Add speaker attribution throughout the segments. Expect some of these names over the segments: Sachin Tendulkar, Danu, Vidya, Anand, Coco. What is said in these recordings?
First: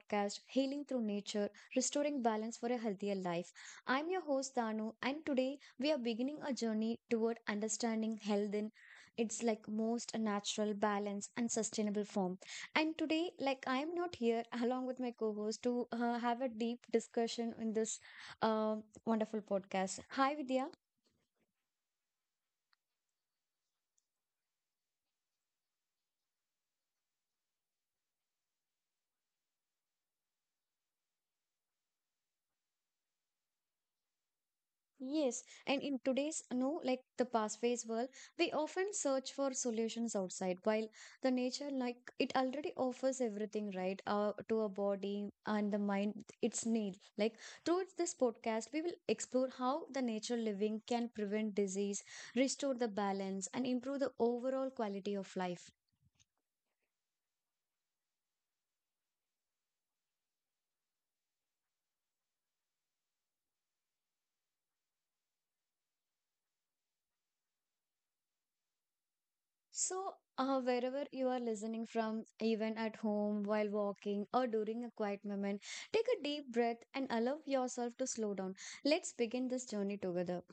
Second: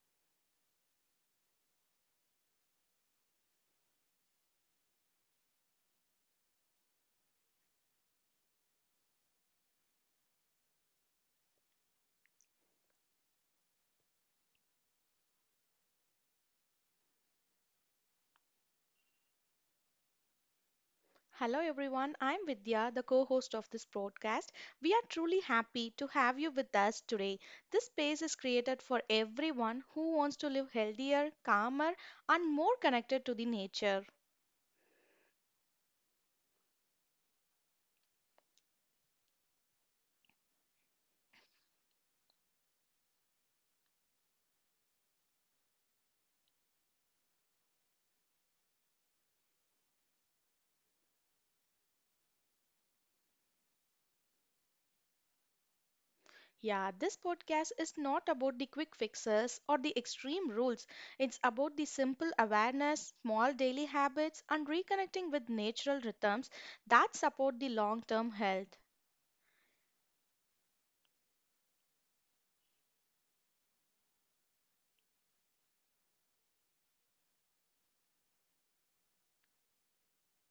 Speaker 1: podcast, Healing Through Nature Restoring Balance for a Healthier Life. I'm your host, Danu, and today we are beginning a journey toward understanding health in its like most natural, balanced, and sustainable form. And today, like I'm not here along with my co host to have a deep discussion in this uh, wonderful podcast. Hi, Vidya.
Speaker 2: Hello everyone, I'm Vidya, the co host of this podcast. We are truly happy to have you with us today. This space is created for everyone who wants to live healthier, calmer, and more connected to the nature.
Speaker 1: Yes, and in today's no like the fast-paced world, we often search for solutions outside. While the nature like it already offers everything right to our body and the mind its need. Like through this podcast, we will explore how the nature living can prevent disease, restore the balance, and improve the overall quality of life.
Speaker 2: Yeah, this podcast is not about the quick fixes or the extreme rules. It's about the simple awareness, small daily habits, and reconnecting with natural rhythms that support the long term health.
Speaker 1: So, wherever you are listening from, even at home, while walking, or during a quiet moment, take a deep breath and allow yourself to slow down. Let's begin this journey together.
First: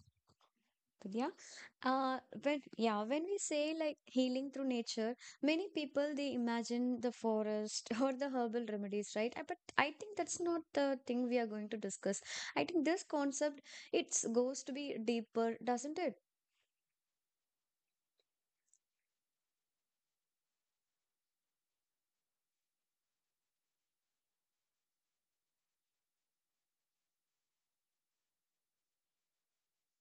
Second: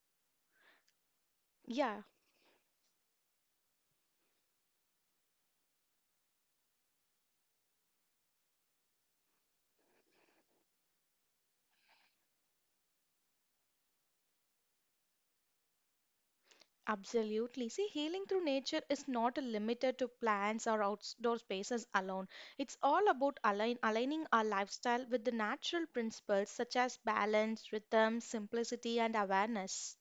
Speaker 1: Vidya,
Speaker 2: Yeah,
Speaker 1: when we say like healing through nature, many people they imagine the forest or the herbal remedies, right? But I think that's not the thing we are going to discuss. I think this concept it's goes to be deeper, doesn't it?
Speaker 2: absolutely. See, healing through nature is not limited to plants or outdoor spaces alone. It's all about aligning our lifestyle with the natural principles such as balance, rhythm, simplicity, and awareness.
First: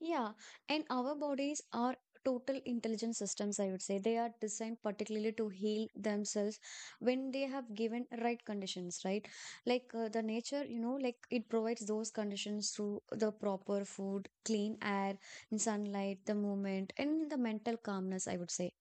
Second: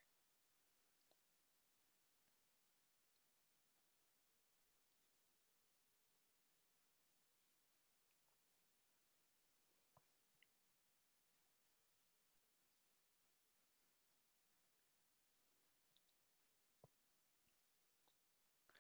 Speaker 1: Yeah, and our bodies are total intelligent systems, I would say. They are designed particularly to heal themselves when they have given right conditions, right? Like the nature, you know, like it provides those conditions through the proper food, clean air, and sunlight, the movement, and the mental calmness, I would say.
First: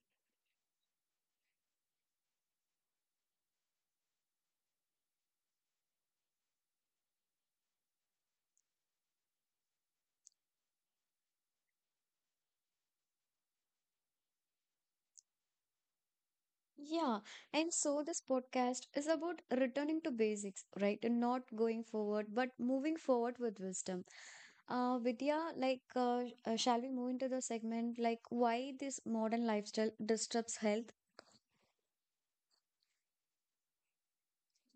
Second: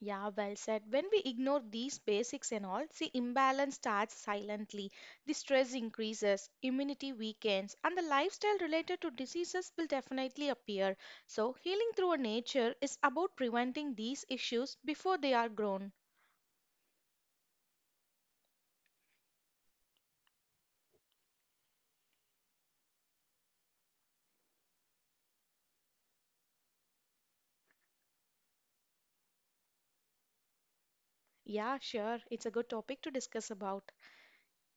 Speaker 2: Yeah, well said. When we ignore these basics and all, see, imbalance starts silently. The stress increases, immunity weakens, and the lifestyle related to diseases will definitely appear. So, healing through nature is about preventing these issues before they are grown.
Speaker 1: Yeah, and so this podcast is about returning to basics, right? And not going forward, but moving forward with wisdom. Vidya, like, shall we move into the segment like why this modern lifestyle disturbs health?
Speaker 2: Yeah, sure. It's a good topic to discuss about.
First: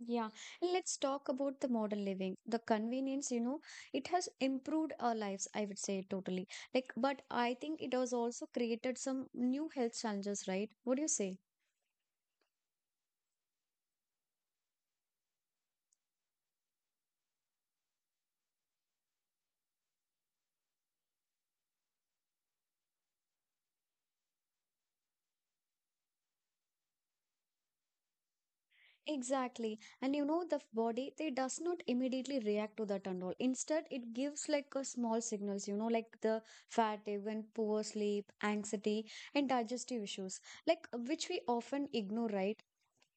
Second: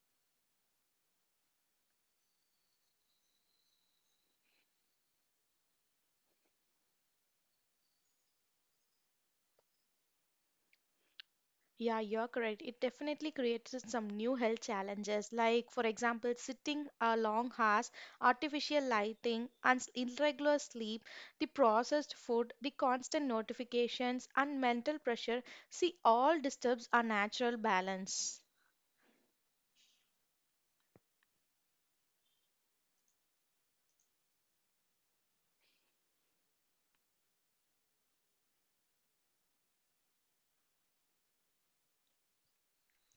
Speaker 1: Yeah, and let's talk about the modern living. The convenience, you know, it has improved our lives, I would say totally. Like, but I think it has also created some new health challenges, right? What do you say?
Speaker 2: Yeah, you're correct. It definitely creates some new health challenges, like, for example, sitting a long hours, artificial lighting, and irregular sleep, the processed food, the constant notifications, and mental pressure. See, all disturbs our natural balance.
Speaker 1: Exactly. And you know, body, they does not immediately react to that and all. Instead, it gives like a small signals, you know, like the fatigue and poor sleep, anxiety, and digestive issues, like which we often ignore, right?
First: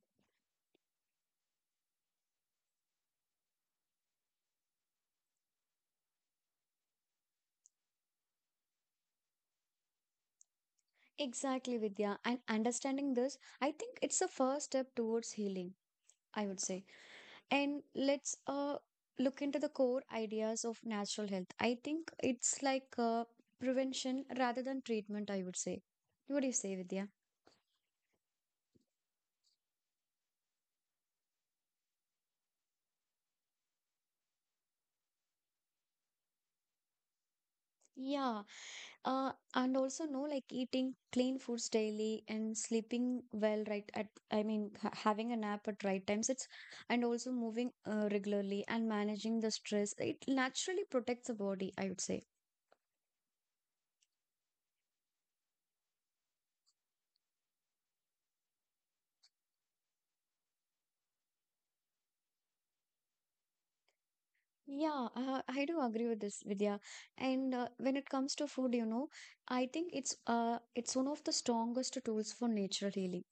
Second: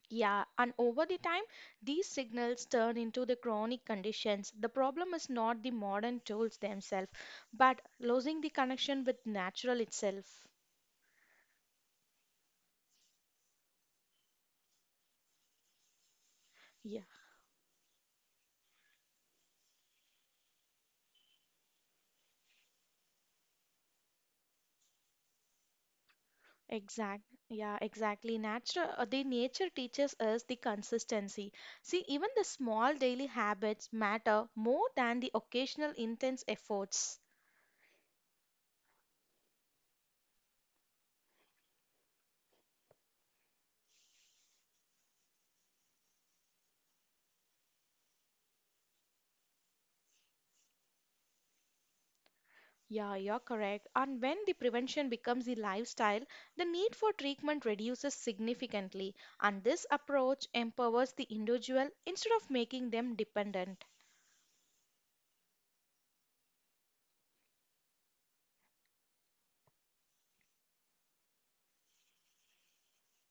Speaker 2: Yeah, and over the time, these signals turn into the chronic conditions. The problem is not the modern tools themselves, but losing the connection with natural itself.
Speaker 1: Exactly, Vidya. And understanding this, I think it's a first step towards healing, I would say.
Speaker 2: Yeah,
Speaker 1: And let's look into the core ideas of natural health. I think it's like prevention rather than treatment, I would say. What do you say, Vidya?
Speaker 2: exact. Yeah, exactly. The nature teaches us the consistency. See, even the small daily habits matter more than the occasional intense efforts.
Speaker 1: Yeah, and also no like eating clean foods daily and sleeping well right at I mean ha having a nap at right times it's and also moving regularly and managing the stress it naturally protects the body, I would say.
Speaker 2: Yeah, you're correct. And when the prevention becomes the lifestyle, the need for treatment reduces significantly. And this approach empowers the individual instead of making them dependent.
Speaker 1: Yeah, I do agree with this, Vidya, and when it comes to food, you know, I think it's one of the strongest tools for nature healing.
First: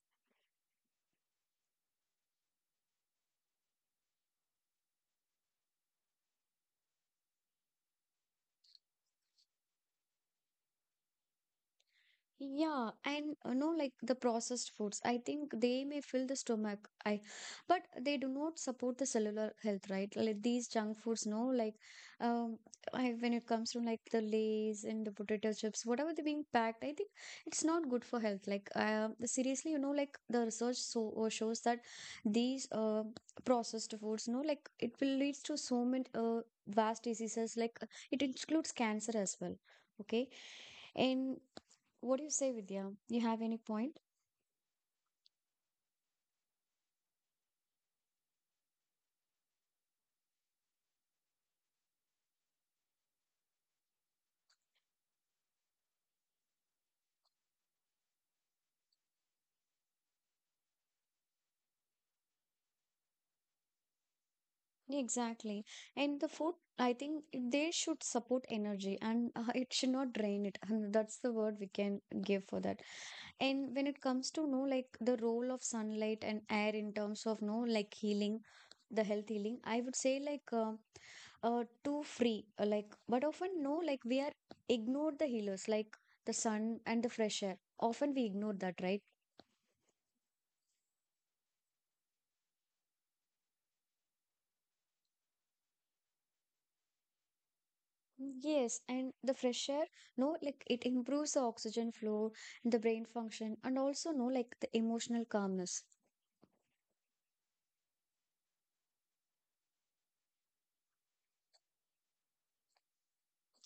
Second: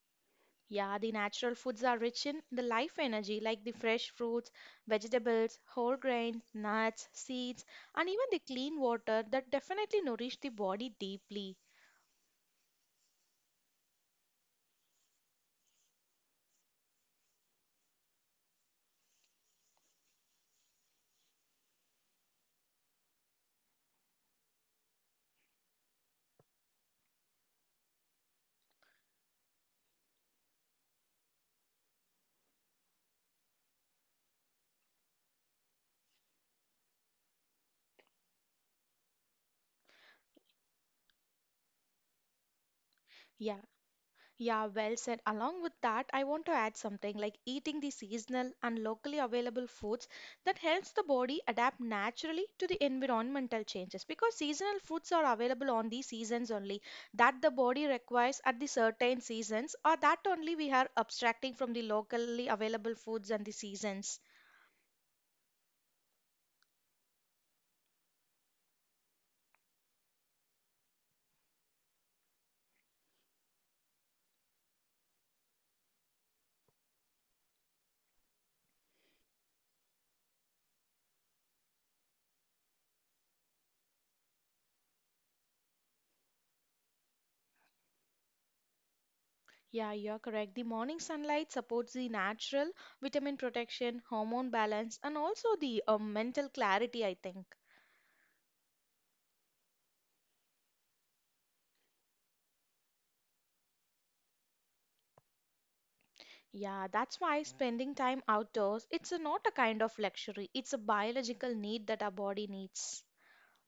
Speaker 2: Yeah, the natural foods are rich in the life energy, like the fresh fruits, vegetables, whole grains, nuts, seeds, and even the clean water that definitely nourish the body deeply.
Speaker 1: Yeah, and you know, like the processed foods, I think they may fill the stomach, I, but they do not support the cellular health, right? Like these junk foods, no, like, um, I when it comes to like the Lays and the potato chips, whatever they're being packed, I think it's not good for health. Like, seriously, you know, like the research shows that these processed foods, no, like it will leads to so many vast diseases. Like it includes cancer as well. Okay, and what do you say, Vidya? You have any
Speaker 2: Yeah,
Speaker 1: point?
Speaker 2: yeah, well said. Along with that, I want to add something like eating the seasonal and locally available foods that helps the body adapt naturally to the environmental changes because seasonal foods are available on the seasons only that the body requires at the certain seasons or that only we are abstracting from the locally available foods and the seasons.
Speaker 1: Yeah, exactly. And the food, I think it- they should support energy and it should not drain it. And that's the word we can give for that. And when it comes to know like the role of sunlight and air in terms of no like healing, the health healing, I would say like too free like but often no like we are ignored the healers like the sun and the fresh air often we ignore that, right?
Speaker 2: Yeah, you're correct. The morning sunlight supports the natural vitamin protection, hormone balance, and also the mental clarity, I think.
Speaker 1: Yes, and the fresh air, no, like it improves the oxygen flow and the brain function, and also, no, like the emotional calmness.
Speaker 2: Yeah, that's why spending time outdoors, it's a not a kind of luxury, it's a biological need that our body needs.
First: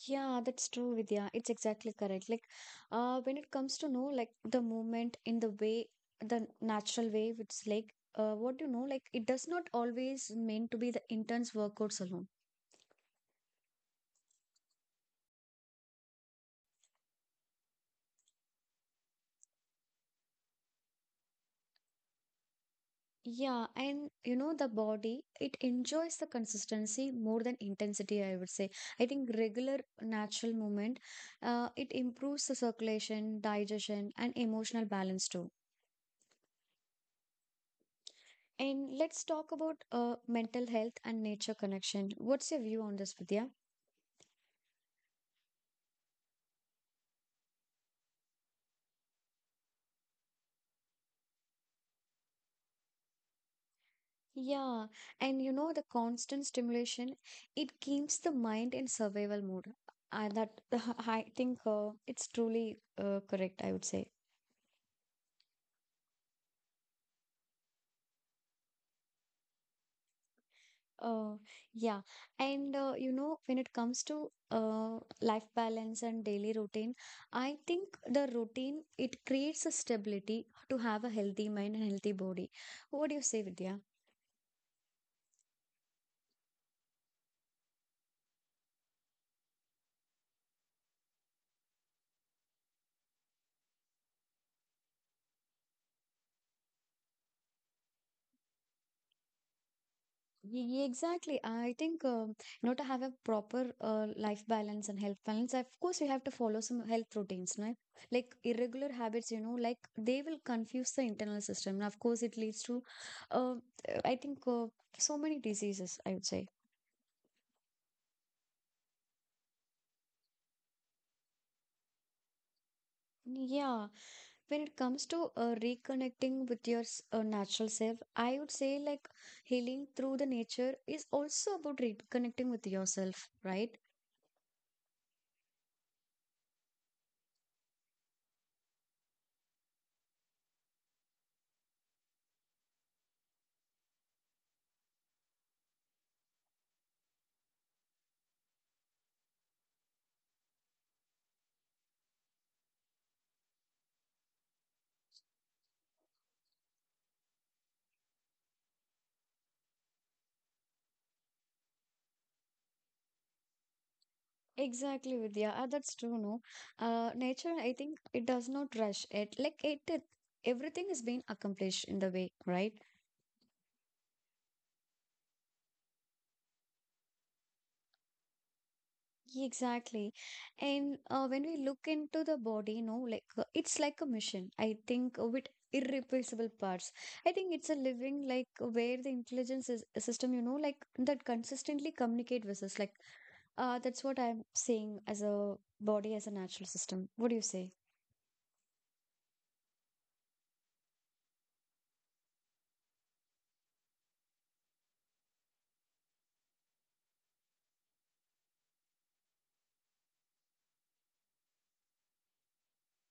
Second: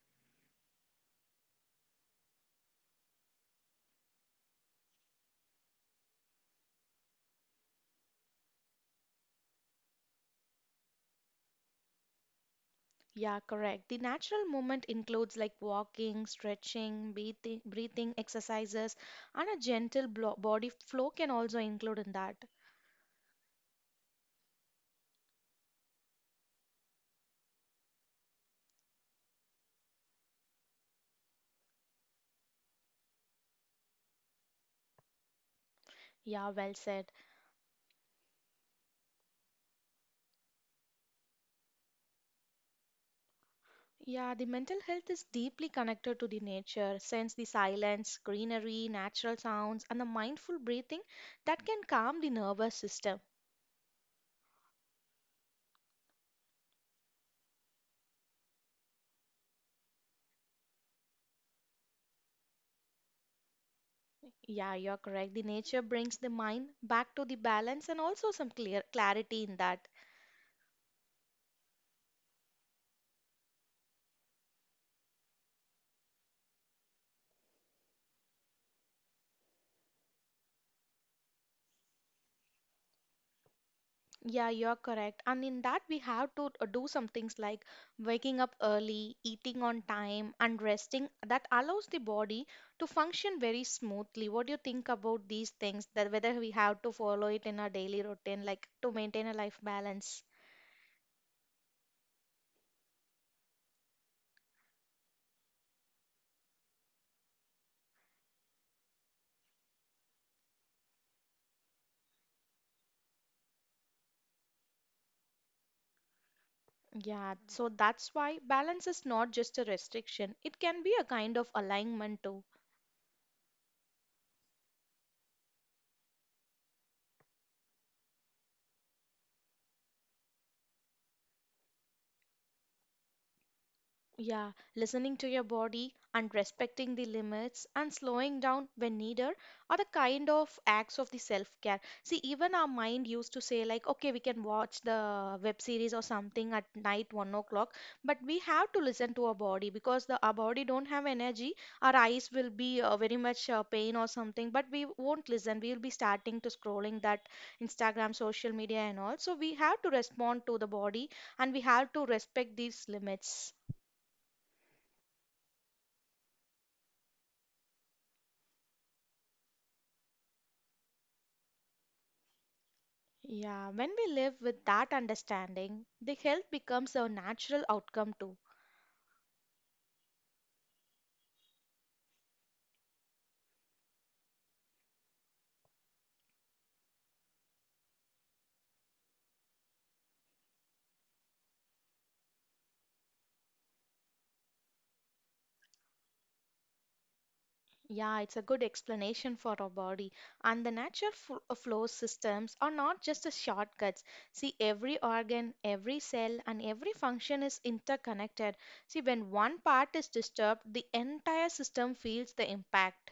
Speaker 1: Yeah, that's true, Vidya. It's exactly correct. Like, when it comes to know, like the movement in the way, the natural way, it's like, what do you know, like it does not always mean to be the intense workouts alone.
Speaker 2: Yeah, correct. The natural movement includes like walking, stretching, breathing exercises, and a gentle body flow can also include in that.
Speaker 1: Yeah, and you know, the body, it enjoys the consistency more than intensity, I would say. I think regular natural movement, it improves the circulation, digestion, and emotional balance too.
Speaker 2: Yeah, well said.
Speaker 1: And let's talk about mental health and nature connection. What's your view on this, Vidya?
Speaker 2: Yeah, the mental health is deeply connected to the nature, since the silence, greenery, natural sounds, and the mindful breathing that can calm the nervous system.
Speaker 1: Yeah, and you know, the constant stimulation, it keeps the mind in survival mode. That I think it's truly correct, I would say.
Speaker 2: Yeah, you're correct. The nature brings the mind back to the balance and also some clear clarity in that.
Speaker 1: Uh, yeah, and you know, when it comes to life balance and daily routine, I think the routine it creates a stability to have a healthy mind and healthy body. What do you say, Vidya?
Speaker 2: Yeah, you're correct. And in that, we have to do some things like waking up early, eating on time, and resting. That allows the body to function very smoothly. What do you think about these things? That whether we have to follow it in our daily routine, like to maintain a life balance.
Speaker 1: Exactly. I think you know to have a proper life balance and health balance, of course, we have to follow some health routines, right? Like irregular habits, you know, like they will confuse the internal system. And of course, it leads to, uh, I think, uh, so many diseases, I would say.
Speaker 2: Yeah, so that's why balance is not just a restriction, it can be a kind of alignment too.
Speaker 1: Yeah, when it comes to reconnecting with your natural self, I would say like healing through the nature is also about reconnecting with yourself, right?
Speaker 2: Yeah, listening to your body and respecting the limits and slowing down when needed are the kind of acts of the self-care. See, even our mind used to say like, okay, we can watch the web series or something at night 1 o'clock, but we have to listen to our body because the our body don't have energy. Our eyes will be very much pain or something, but we won't listen. We will be starting to scrolling that Instagram, social media, and all. So we have to respond to the body and we have to respect these limits.
Speaker 1: Exactly, Vidya. Ah, that's true, no? Nature, I think it does not rush it. Everything is being accomplished in the way, right?
Speaker 2: Yeah, when we live with that understanding, the health becomes a natural outcome too.
Speaker 1: Exactly. And when we look into the body, no, like it's like a mission, I think, with irreplaceable parts. I think it's a living, like, where the intelligence is a system, you know, like that consistently communicate with us. Like, that's what I'm saying as a body, as a natural system. What do you say?
Speaker 2: Yeah, it's a good explanation for our body. And the flow systems are not just a shortcuts. See, every organ, every cell, and every function is interconnected. See, when one part is disturbed, the entire system feels the impact.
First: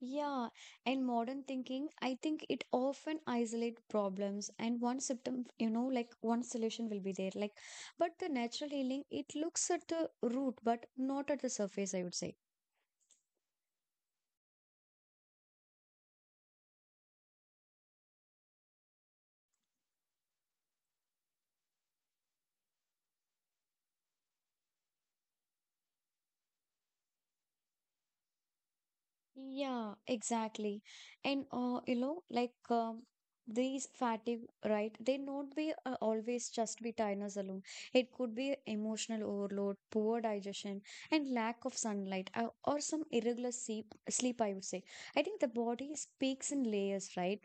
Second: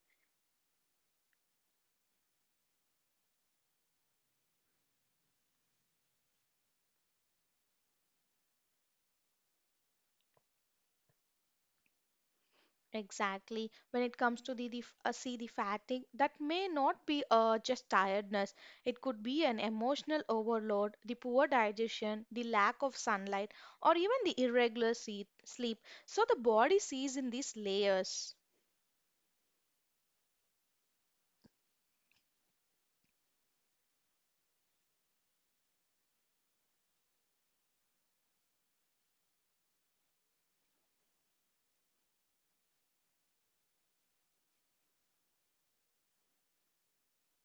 Speaker 1: Yeah, and modern thinking, I think it often isolate problems and one symptom, you know, like one solution will be there. Like, but the natural healing, it looks at the root, but not at the surface, I would say.
Speaker 2: Exactly. When it comes to see the fatigue, that may not be just tiredness. It could be an emotional overload, the poor digestion, the lack of sunlight, or even the sleep. So the body sees in these layers.
Speaker 1: Yeah, exactly. And you know, like these fatigue, right? They not be always just be tiredness alone. It could be emotional overload, poor digestion, and lack of sunlight, or some irregular sleep, I would say. I think the body speaks in layers, right?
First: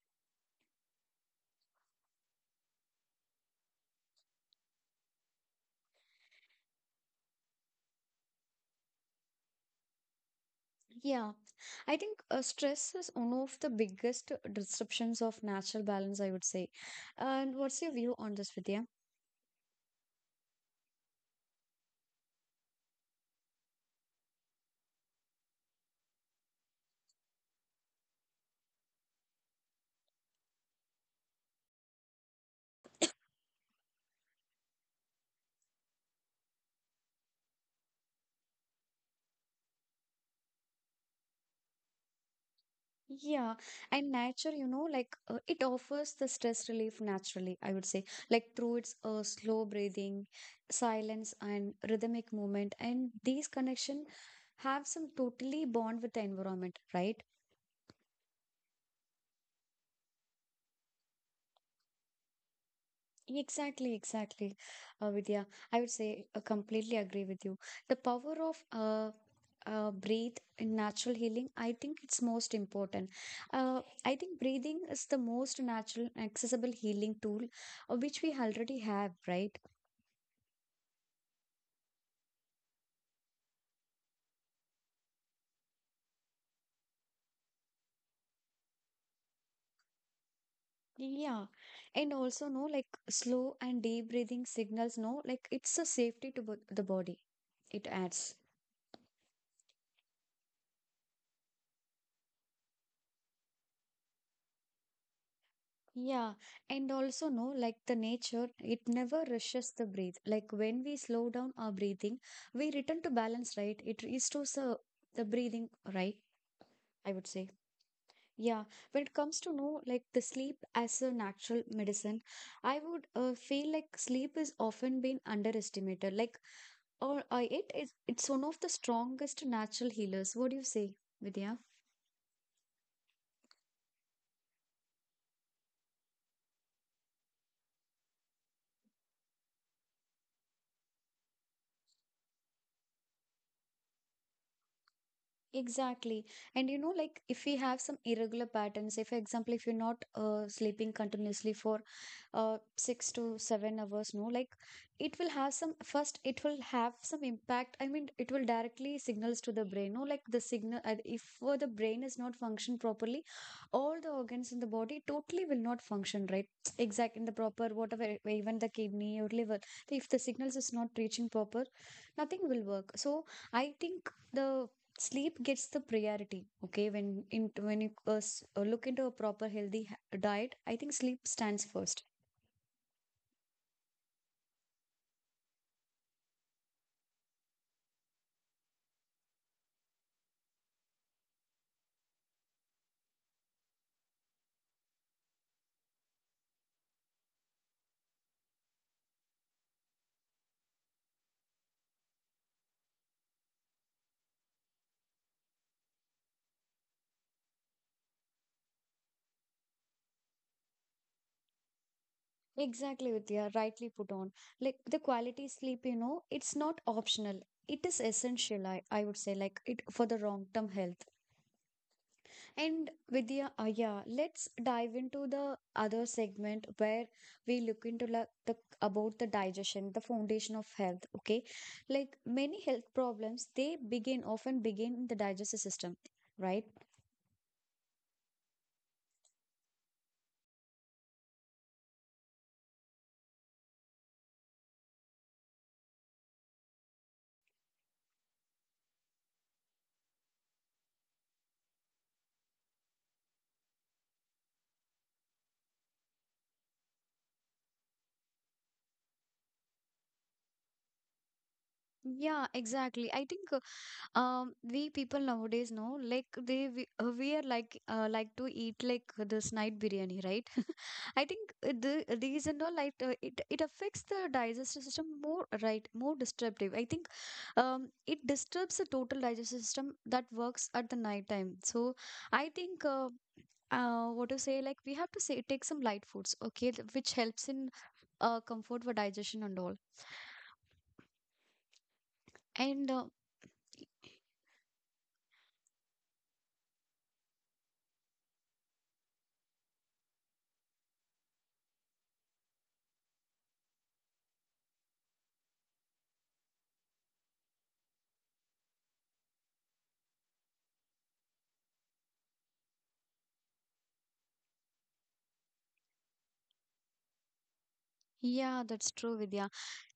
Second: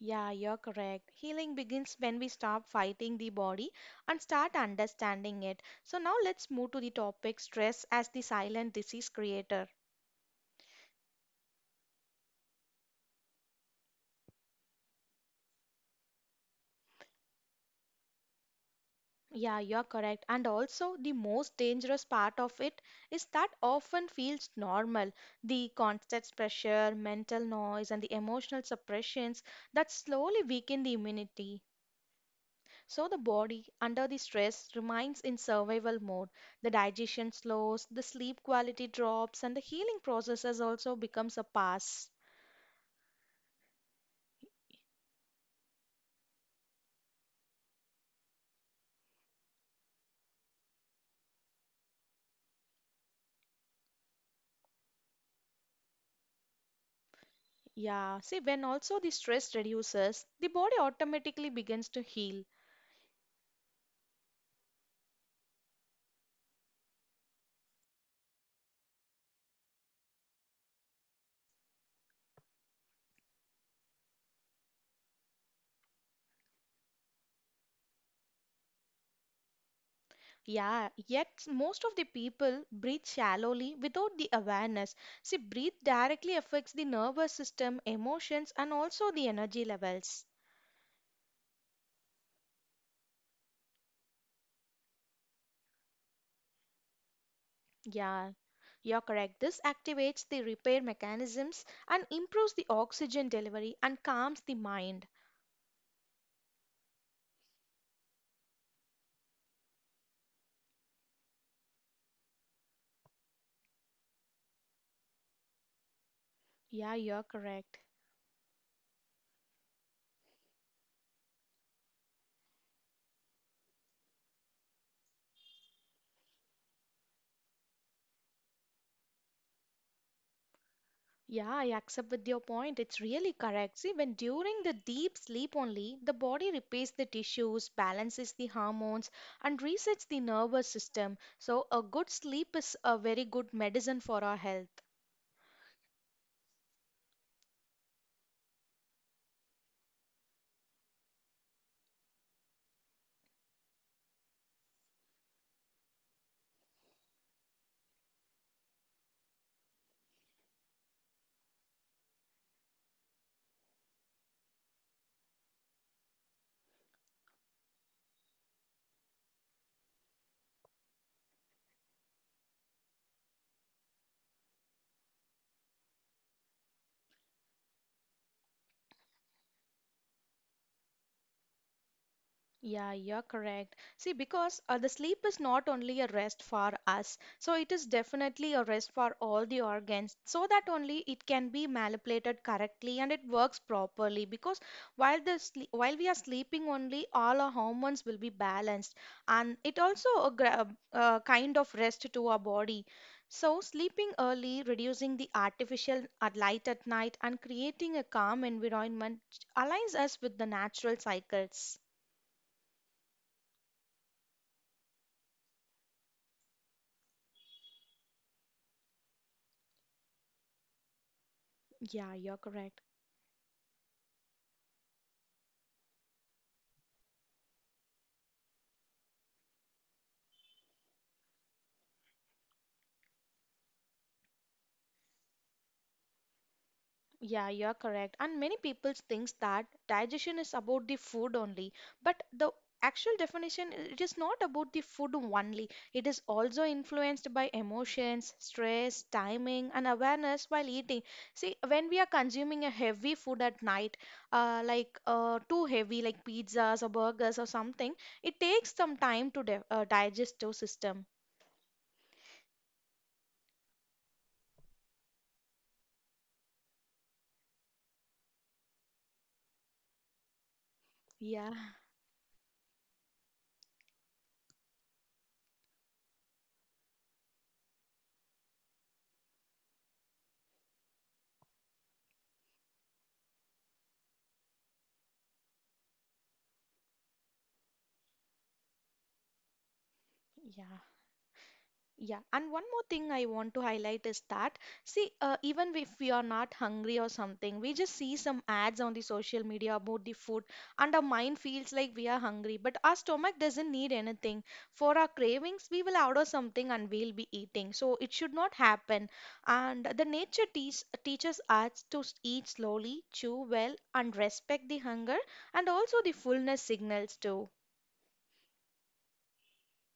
Speaker 2: Yeah, you're correct. Healing begins when we stop fighting the body and start understanding it. So now let's move to the topic stress as the silent disease creator.
Speaker 1: Yeah, I think stress is one of the biggest disruptions of natural balance, I would say. And what's your view on this, Vidya?
Speaker 2: Yeah, you're correct. And also, the most dangerous part of it is that often feels normal. The constant pressure, mental noise, and the emotional suppressions that slowly weaken the immunity. So, the body, under the stress, remains in survival mode. The digestion slows, the sleep quality drops, and the healing processes also becomes a pass.
Speaker 1: Yeah, and nature, you know, like it offers the stress relief naturally, I would say, like through its slow breathing, silence, and rhythmic movement. And these connection have some totally bond with the environment, right?
Speaker 2: Yeah, see, when also the stress reduces, the body automatically begins to heal.
Speaker 1: Exactly, exactly, Vidya. I would say completely agree with you. The power of breathe in natural healing, I think it's most important. I think breathing is the most natural, accessible healing tool which we already have, right?
Speaker 2: Yeah, yet most of the people breathe shallowly without the awareness. See, breathe directly affects the nervous system, emotions, and also the energy levels.
Speaker 1: Yeah, and also no like slow and deep breathing signals. No, like it's a safety to the body. It
Speaker 2: Yeah,
Speaker 1: adds.
Speaker 2: you're correct. This activates the repair mechanisms and improves the oxygen delivery and calms the mind.
Speaker 1: Yeah, and also no, like the nature, it never rushes the breath. Like when we slow down our breathing, we return to balance, right? It restores the breathing, right?
Speaker 2: Yeah,
Speaker 1: I
Speaker 2: you're
Speaker 1: would say.
Speaker 2: correct.
Speaker 1: Yeah, when it comes to no, like the sleep as a natural medicine, I would feel like sleep is often been underestimated. Like, or it's one of the strongest natural healers. What do you say,
Speaker 2: Yeah,
Speaker 1: Vidya?
Speaker 2: I accept with your point. It's really correct. See, when during the deep sleep only, the body repairs the tissues, balances the hormones, and resets the nervous system. So, a good sleep is a very good medicine for our health.
Speaker 1: Exactly. And you know, like if we have some irregular patterns, say for example, if you're not sleeping continuously for 6 to 7 hours, no, like it will have some impact. I mean, it will directly signals to the brain, no, like the signal, if the brain is not functioned properly, all the organs in the body totally will not function, right? Exact in the proper, whatever, even the kidney or liver, if the signals is not reaching proper, nothing will work. So I think the sleep gets the priority, okay, when you look into a proper healthy diet, I think sleep stands first.
Speaker 2: Yeah, you're correct. See, because the sleep is not only a rest for us, so it is definitely a rest for all the organs, so that only it can be manipulated correctly and it works properly. Because while the sleep, while we are sleeping only, all our hormones will be balanced, and it also a kind of rest to our body. So, sleeping early, reducing the artificial light at night, and creating a calm environment aligns us with the natural cycles.
Speaker 1: Exactly, Vidya, rightly put on. Like the quality sleep, you know, it's not optional, it is essential, I would say, like it for the long term health.
Speaker 2: Yeah, you're correct.
Speaker 1: And Vidya, yeah, let's dive into the other segment where we look into like the about the digestion, the foundation of health. Okay, like many health problems, they begin often begin in the digestive system, right?
Speaker 2: Yeah, you're correct. And many people thinks that digestion is about the food only, but the actual definition it is not about the food only. It is also influenced by emotions, stress, timing, and awareness while eating. See, when we are consuming a heavy food at night, like too heavy, like pizzas or burgers or something, it takes some time to digest our system.
Speaker 1: Yeah, exactly. I think we people nowadays know like we are like to eat like this night biryani, right. I
Speaker 2: Yeah,
Speaker 1: think these and all, like it affects the digestive system more, right? More disruptive, I think it disturbs the total digestive system that works at the night time. So I think what to say, like we have to say take some light foods, okay, which helps in comfort for digestion and all.
Speaker 2: yeah. Yeah, and one more
Speaker 1: And
Speaker 2: thing I want to highlight is that, see, even if we are not hungry or something, we just see some ads on the social media about the food, and our mind feels like we are hungry, but our stomach doesn't need anything. For our cravings, we will order something and we'll be eating. So it should not happen. And the teaches us to eat slowly, chew well, and respect the hunger and also the fullness signals too.
Speaker 1: yeah, that's true, Vidya.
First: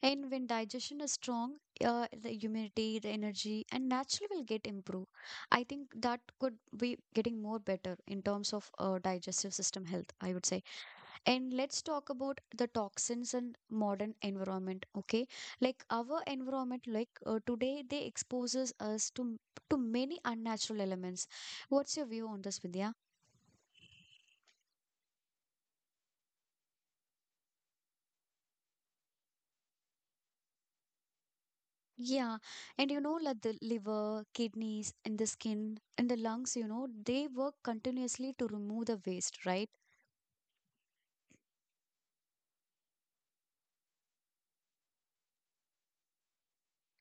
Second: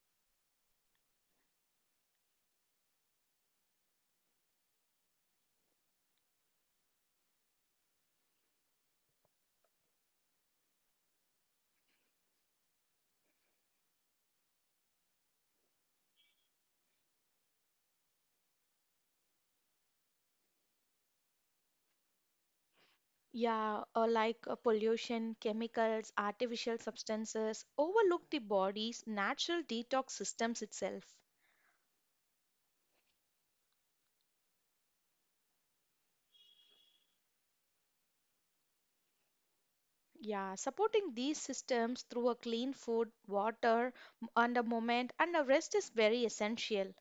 Speaker 1: And when digestion is strong, the immunity, the energy, and naturally will get improved. I think that could be getting more better in terms of digestive system health, I would say. And let's talk about the toxins and modern environment. Okay, like our environment, like today, they exposes us to many unnatural elements. What's your view on this, Vidya?
Speaker 2: Yeah, or like pollution, chemicals, artificial substances overlook the body's natural detox systems itself.
Speaker 1: Yeah, and you know, like the liver, kidneys, and the skin and the lungs, you know, they work continuously to remove the waste, right?
Speaker 2: Yeah, supporting these systems through a clean food, water, and a moment and a rest is very essential.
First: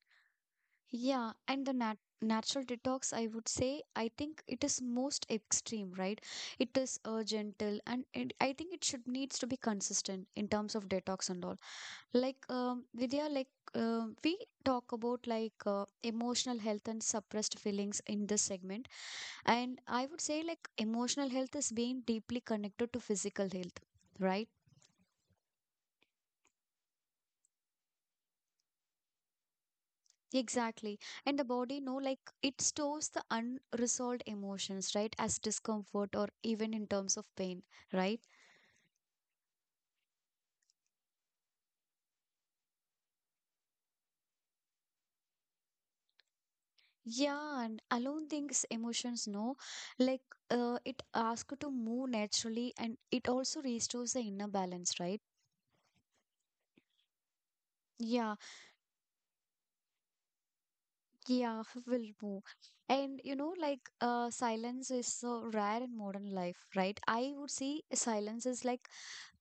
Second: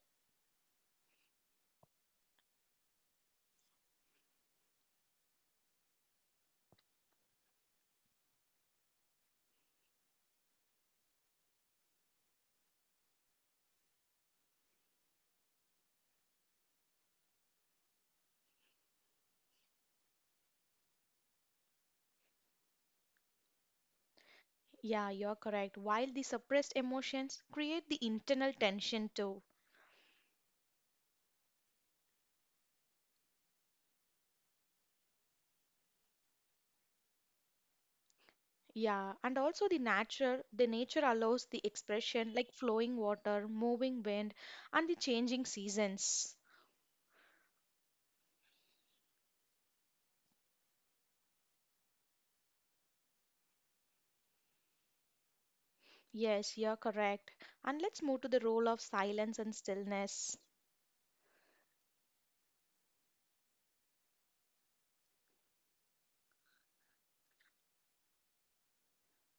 Speaker 1: Yeah, and the natural detox, I would say, I think it is most extreme, right? It is gentle, and it, I think it should needs to be consistent in terms of detox and all. Like Vidya, like we talk about like emotional health and suppressed feelings in this segment. And I would say, like, emotional health is being deeply connected to physical health, right?
Speaker 2: Yeah, you're correct. While the suppressed emotions create the internal tension too.
Speaker 1: Exactly. And the body, no, like, it stores the unresolved emotions, right? As discomfort or even in terms of pain, right?
Speaker 2: Yeah, and also the nature allows the expression like flowing water, moving wind, and the changing seasons.
Speaker 1: Yeah. And alone things, emotions, no, like, it asks you to move naturally and it also restores the inner balance, right?
Speaker 2: Yes, you're correct. And let's move to
Speaker 1: Yeah.
Speaker 2: the role of silence and stillness.
Speaker 1: Yeah, will move. And you know, like silence is so rare in modern life, right? I would say silence is like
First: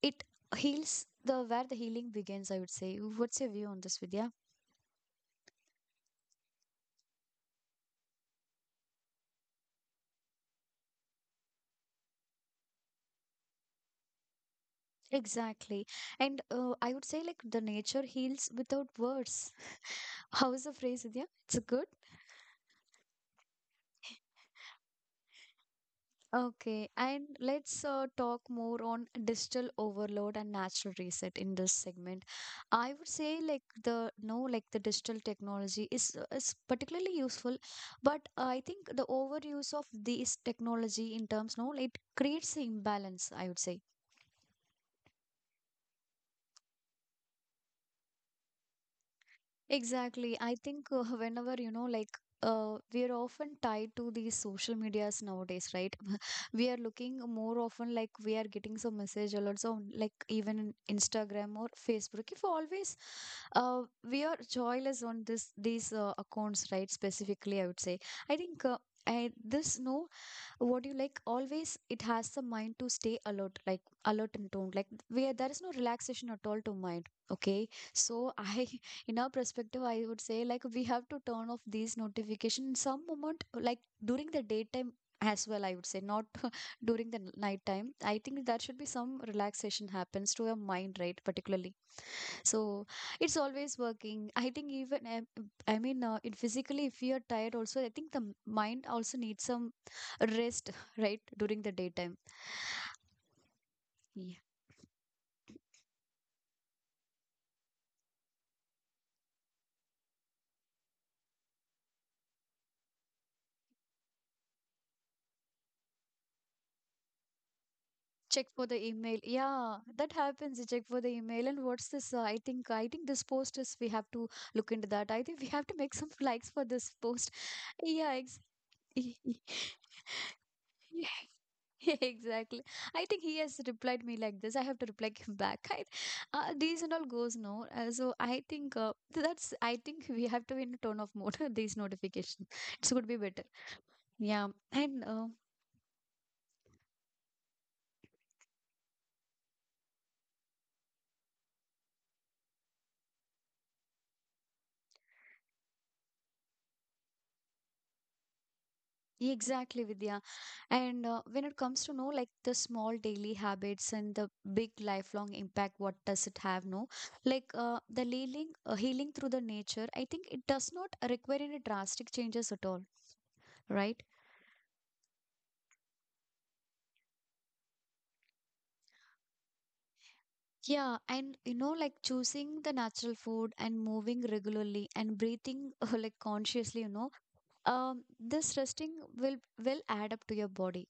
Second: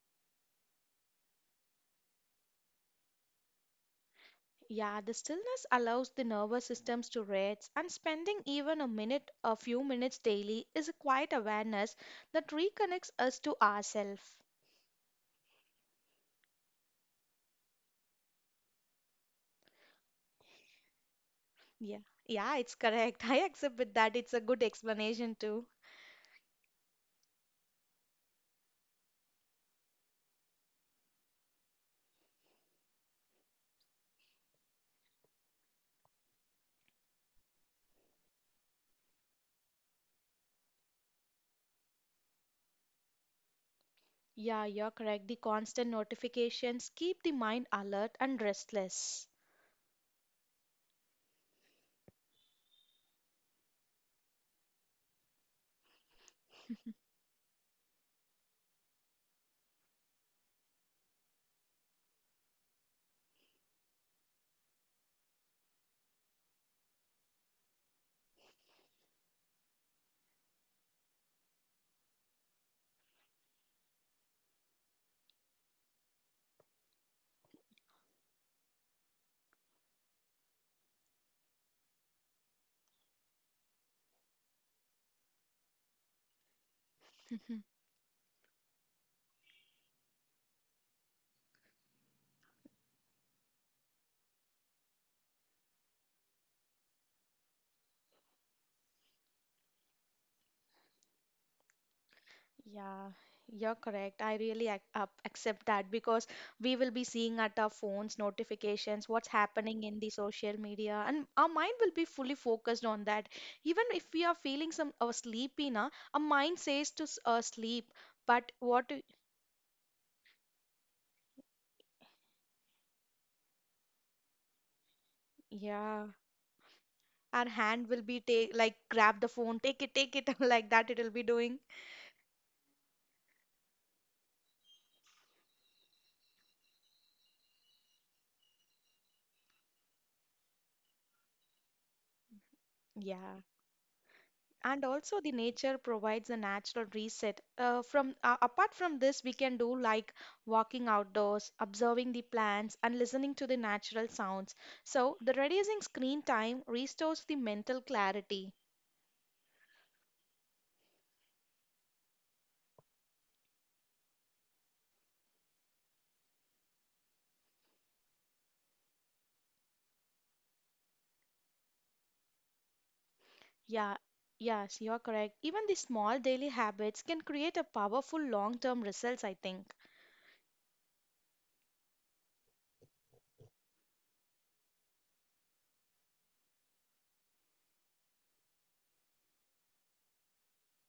Speaker 1: it heals the where the healing begins, I would say. What's your view on this, Vidya?
Speaker 2: Yeah, the stillness allows the nervous systems to rest, and spending even a few minutes daily is a quiet awareness that reconnects us to ourselves.
Speaker 1: Exactly. And I would say like the nature heals without words. How is the phrase, Vidya? It's a good?
Speaker 2: Yeah, yeah, it's correct. I accept with that. It's a good explanation too.
Speaker 1: Okay, and let's talk more on digital overload and natural reset in this segment. I would say like the no like the digital technology is particularly useful, but I think the overuse of this technology in terms no it creates an imbalance, I would say.
Speaker 2: Yeah, you're correct. The constant notifications keep the mind alert and restless.
Speaker 1: Exactly. I think whenever, you know, like we're often tied to these social medias nowadays, right? We are looking more often like we are getting some message alerts on like even in Instagram or Facebook. If always uh, we are joyless on this these accounts, right? Specifically, I would say. I think I, this no what do you like always it has the mind to stay alert, like alert and toned, like where there is no relaxation at all to mind. Okay, so I in our perspective I would say like we have to turn off these notifications in some moment, like during the daytime as well, I would say, not during the night time. I think that should be some relaxation happens to your mind, right? Particularly, so it's always working, I think. Even it physically if you're tired also, I think the mind also needs some rest right during the daytime.
Speaker 2: Yeah, you're correct. I
Speaker 1: Yeah.
Speaker 2: really ac up accept that because we will be seeing at our phones notifications what's happening in the social media, and our mind will be fully focused on that. Even if we are feeling some sleepy, na, our mind says to sleep,
Speaker 1: Check
Speaker 2: but
Speaker 1: for the
Speaker 2: what? Do-
Speaker 1: email, yeah, that happens. You check for the email and what's this, I think this post is we have to look into that. I think we have to make
Speaker 2: yeah,
Speaker 1: some likes for this post.
Speaker 2: our hand will
Speaker 1: Yeah
Speaker 2: be
Speaker 1: ex-
Speaker 2: take like grab the phone, take it, like that. It will be doing.
Speaker 1: Exactly. I think he has replied me like this. I have to reply him back. These and all goes no. So I think that's. I think we have to be in a tone of mode. These notifications, it would be
Speaker 2: Yeah,
Speaker 1: better. Yeah,
Speaker 2: and
Speaker 1: and
Speaker 2: also the nature provides a natural reset from apart from this we can do like walking outdoors observing the plants and listening to the natural sounds, so the reducing screen time restores the mental clarity.
Speaker 1: exactly, Vidya. And when it comes to know like the small daily habits and the big lifelong impact, what does it have? No, like healing through the nature. I think it does not require any drastic changes at all,
Speaker 2: Yeah,
Speaker 1: right?
Speaker 2: yes, you are correct, even the small daily habits can create a powerful long term results, I think.
Speaker 1: Yeah, and you know, like choosing the natural food and moving regularly and breathing like consciously, you know, this resting will add up to your body,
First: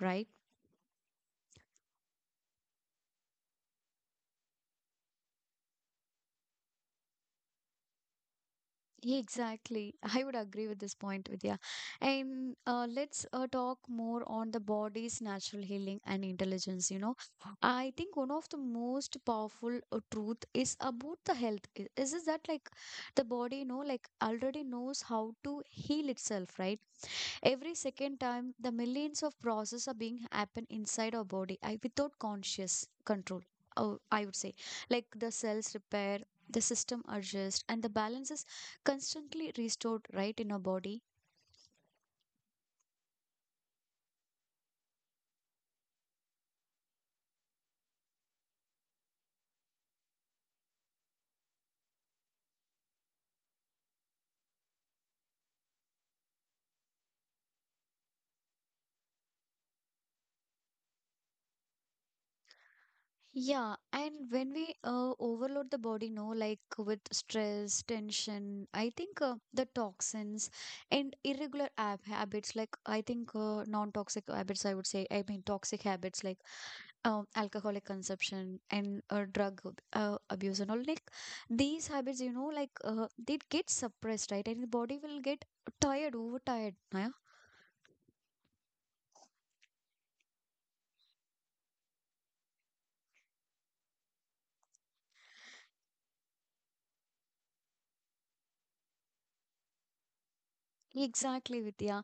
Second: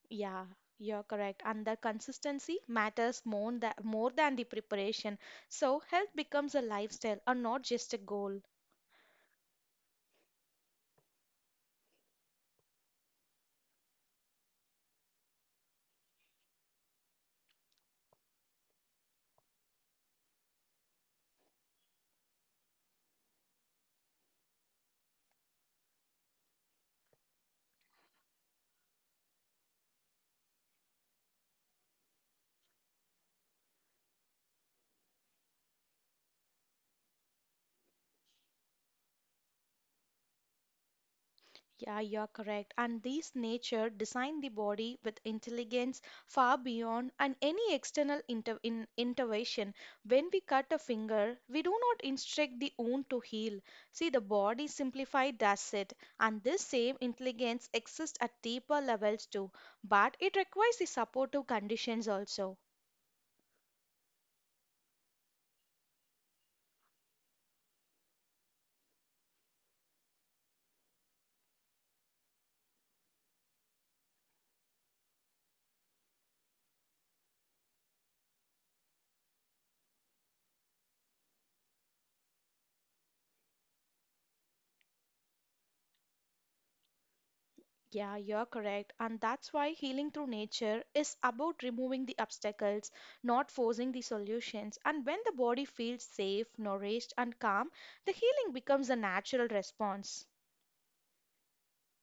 Speaker 1: right?
Speaker 2: Yeah, you're correct, and the consistency matters more than the preparation, so health becomes a lifestyle and not just a goal.
Speaker 1: Yeah, exactly. I would agree with this point, Vidya. And let's talk more on the body's natural healing and intelligence. You know, I think one of the most powerful truth is about the health. Is that like the body, you know, like already knows how to heal itself, right? Every second time, the millions of processes are being happen inside our body I, without conscious control. Oh, I would say, like the cells repair, the system adjust, and the balance is constantly restored right in our body.
Speaker 2: Yeah, you're correct. And these nature design the body with intelligence far beyond and any external intervention. When we cut a finger, we do not instruct the wound to heal. See, the body simplified does it, and this same intelligence exists at deeper levels too, but it requires the supportive conditions also.
Speaker 1: Yeah, and when we overload the body, no, like with stress, tension, I think the toxins and irregular ab habits, like I think non-toxic habits, I would say, I mean toxic habits like alcoholic consumption and abuse and all, like these habits, you know, like they get suppressed, right? And the body will get tired, overtired. Yeah,
Speaker 2: Yeah, you're correct. And that's why healing through nature is about removing the obstacles, not forcing the solutions. And when the body feels safe, nourished, and calm, the healing becomes a natural response.
Speaker 1: exactly, Vidya.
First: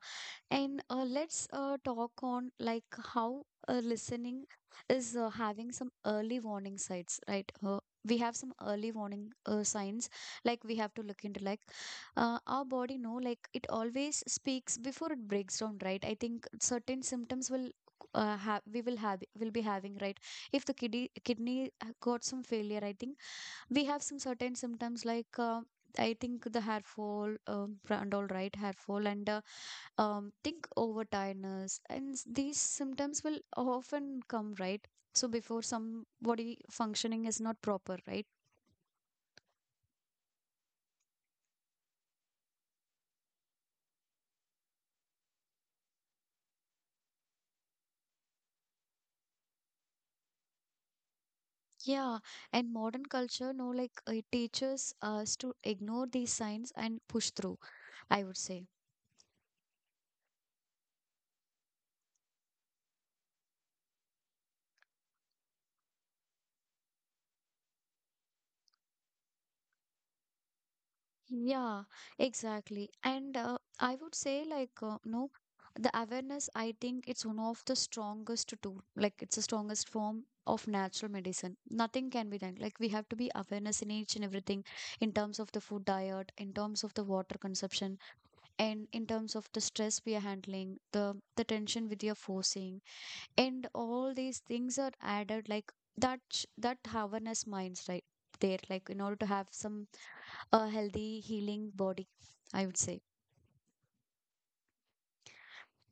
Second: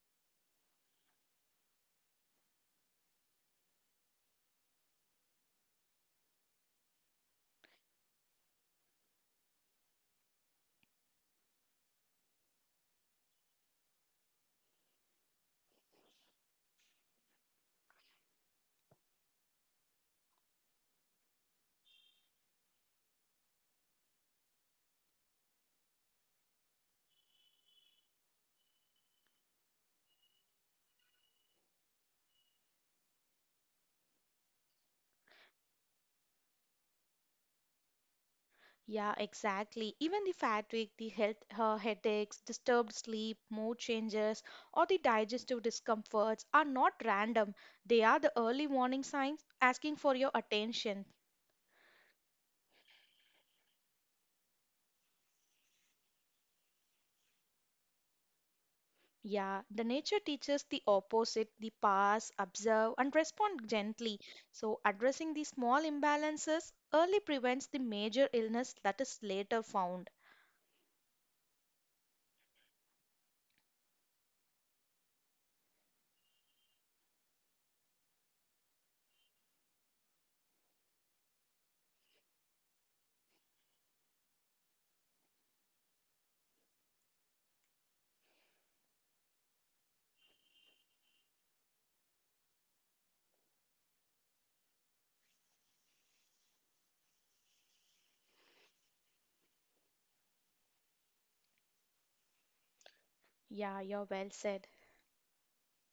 Speaker 1: And let's talk on like how listening is having some early warning signs, right? We have some early warning signs, like we have to look into like our body know like it always speaks before it breaks down, right? I think certain symptoms will have we will have will be having, right? If the kidney got some failure, I think we have some certain symptoms like. I think the hair fall, and all, right, hair fall and think over tiredness and these symptoms will often come, right? So before somebody functioning is not proper, right?
Speaker 2: Yeah, exactly. Even the fatigue, the health headaches, disturbed sleep, mood changes, or the digestive discomforts are not random. They are the early warning signs asking for your attention.
Speaker 1: Yeah, and modern culture no like it teaches us to ignore these signs and push through, I would say.
Speaker 2: Yeah, the nature teaches the opposite, the pass, observe, and respond gently. So, addressing the small imbalances early prevents the major illness that is later found.
Speaker 1: Yeah, exactly. And I would say, like, no, the awareness, I think it's one of the strongest tool. Like, it's the strongest form of natural medicine. Nothing can be done. Like, we have to be awareness in each and everything in terms of the food diet, in terms of the water consumption, and in terms of the stress we are handling, the tension with your forcing, and all these things are added like that that awareness minds, right? There, like in order to have some a healthy healing body, I would say.
Speaker 2: Yeah, you're well said.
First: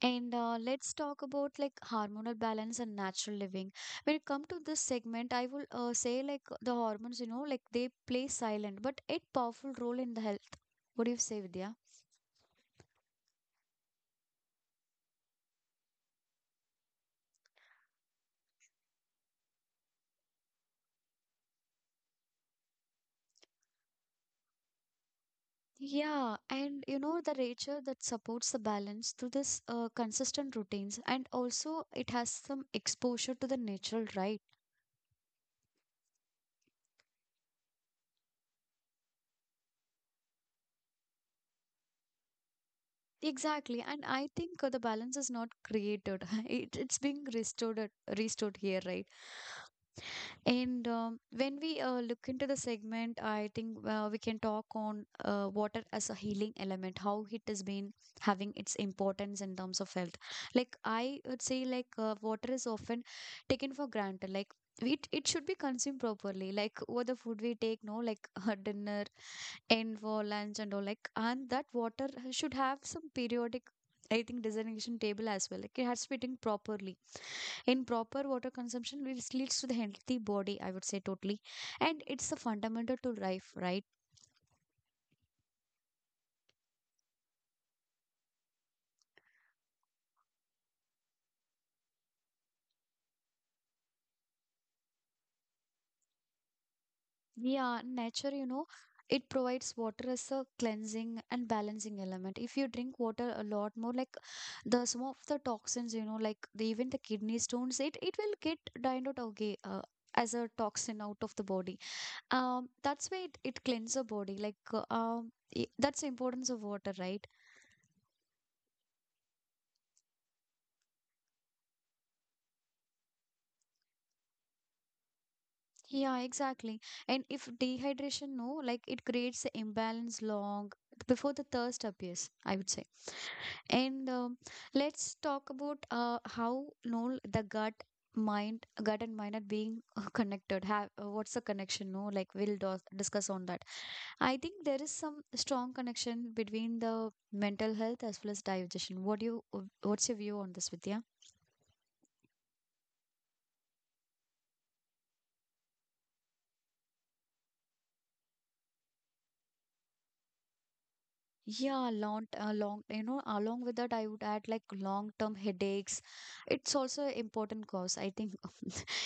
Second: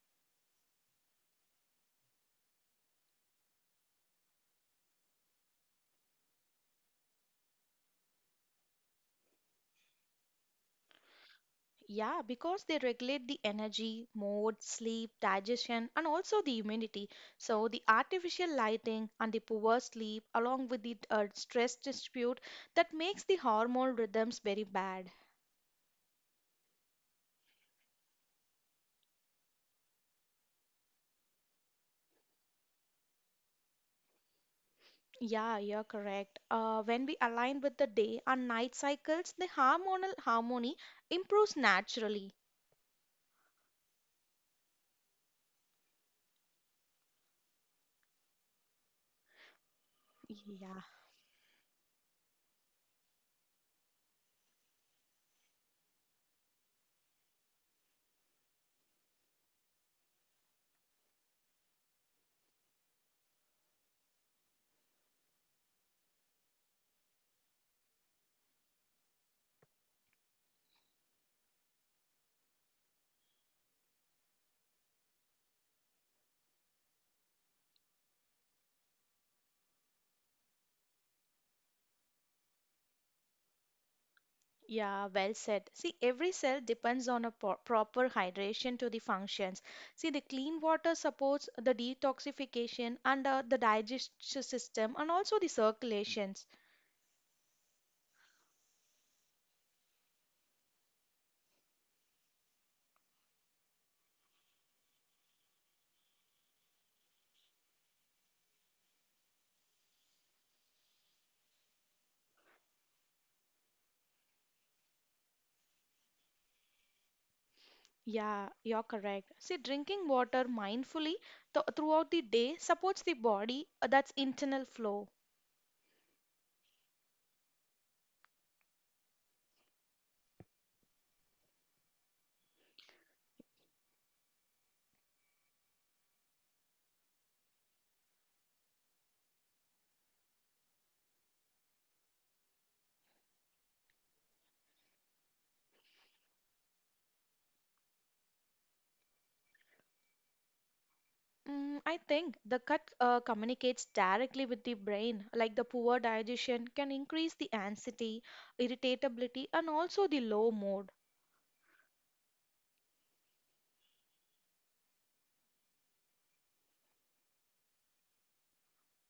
Speaker 1: And Let's talk about like hormonal balance and natural living. When it come to this segment, I will say like the hormones, you know, like they play silent but a powerful role in the health. What do you say, Vidya?
Speaker 2: Yeah, because they regulate the energy, mood, sleep, digestion, and also the immunity. So, the artificial lighting and the poor sleep, along with the stress dispute, that makes the hormone rhythms very bad.
Speaker 1: Yeah, and you know the nature that supports the balance through this consistent routines and also it has some exposure to the natural, right?
Speaker 2: Yeah, you're correct. When we align with the day and night cycles, the hormonal harmony improves naturally.
Speaker 1: Exactly, and I think the balance is not created, it's being restored, here, right?
Speaker 2: Yeah,
Speaker 1: And when we look into the segment, I think we can talk on water as a healing element, how it has been having its importance in terms of health. Like I would say, like water is often taken for granted. Like it should be consumed properly, like what the food we take, no, like dinner and for lunch and all, like and that water should have some periodic. I think designation table as well. Like it has to be taken properly. Improper water consumption leads to the healthy body, I would say, totally. And it's a fundamental to life, right?
Speaker 2: yeah, well said. See, every cell depends on a po proper hydration to the functions. See, the clean water supports the detoxification and the digestive system and also the circulations.
Speaker 1: Yeah, nature, you know, it provides water as a cleansing and balancing element. If you drink water a lot more, like, the some of the toxins, you know, like the, even the kidney stones, it will get dined out. Okay, as a toxin out of the body. That's why it cleans the body, like that's the importance of water, right?
Speaker 2: Yeah, you're correct. See, drinking water mindfully th throughout the day supports the body, that's internal flow.
Speaker 1: Yeah, exactly. And if dehydration, no, like it creates the imbalance long before the thirst appears, I would say. And let's talk about how no the gut and mind are being connected have what's the connection, no, like we'll discuss on that. I think there is some strong connection between the mental health as well as digestion. What do you what's your view on this, Vidya?
Speaker 2: Mm, I think the gut communicates directly with the brain, like the poor digestion can increase the anxiety, irritability, and also the low mood.
Speaker 1: Yeah, long, you know, along with that, I would add like long-term headaches. It's also an important cause. I think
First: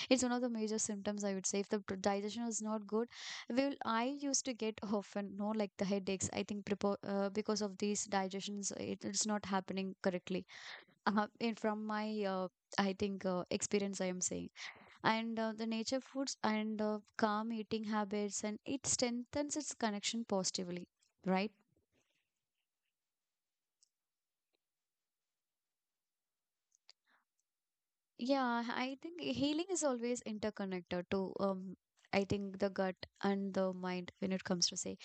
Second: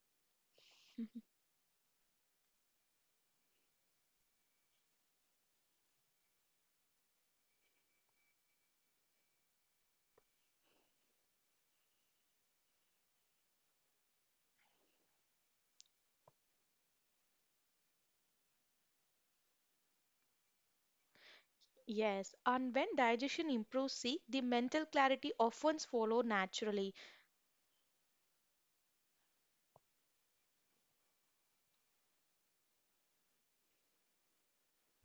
Speaker 1: it's one of the major symptoms, I would say. If the digestion is not good, well, I used to get often, no, like the headaches. I think prepo because of these digestions, it's not happening correctly. And from my, I think, experience, I am saying. And the nature foods and calm eating habits, and it strengthens its connection positively. Right.
Speaker 2: Yes, and when digestion improves, see, the mental clarity often follow naturally.
Speaker 1: Yeah, I think healing is always interconnected to I think the gut and the mind when it comes to say.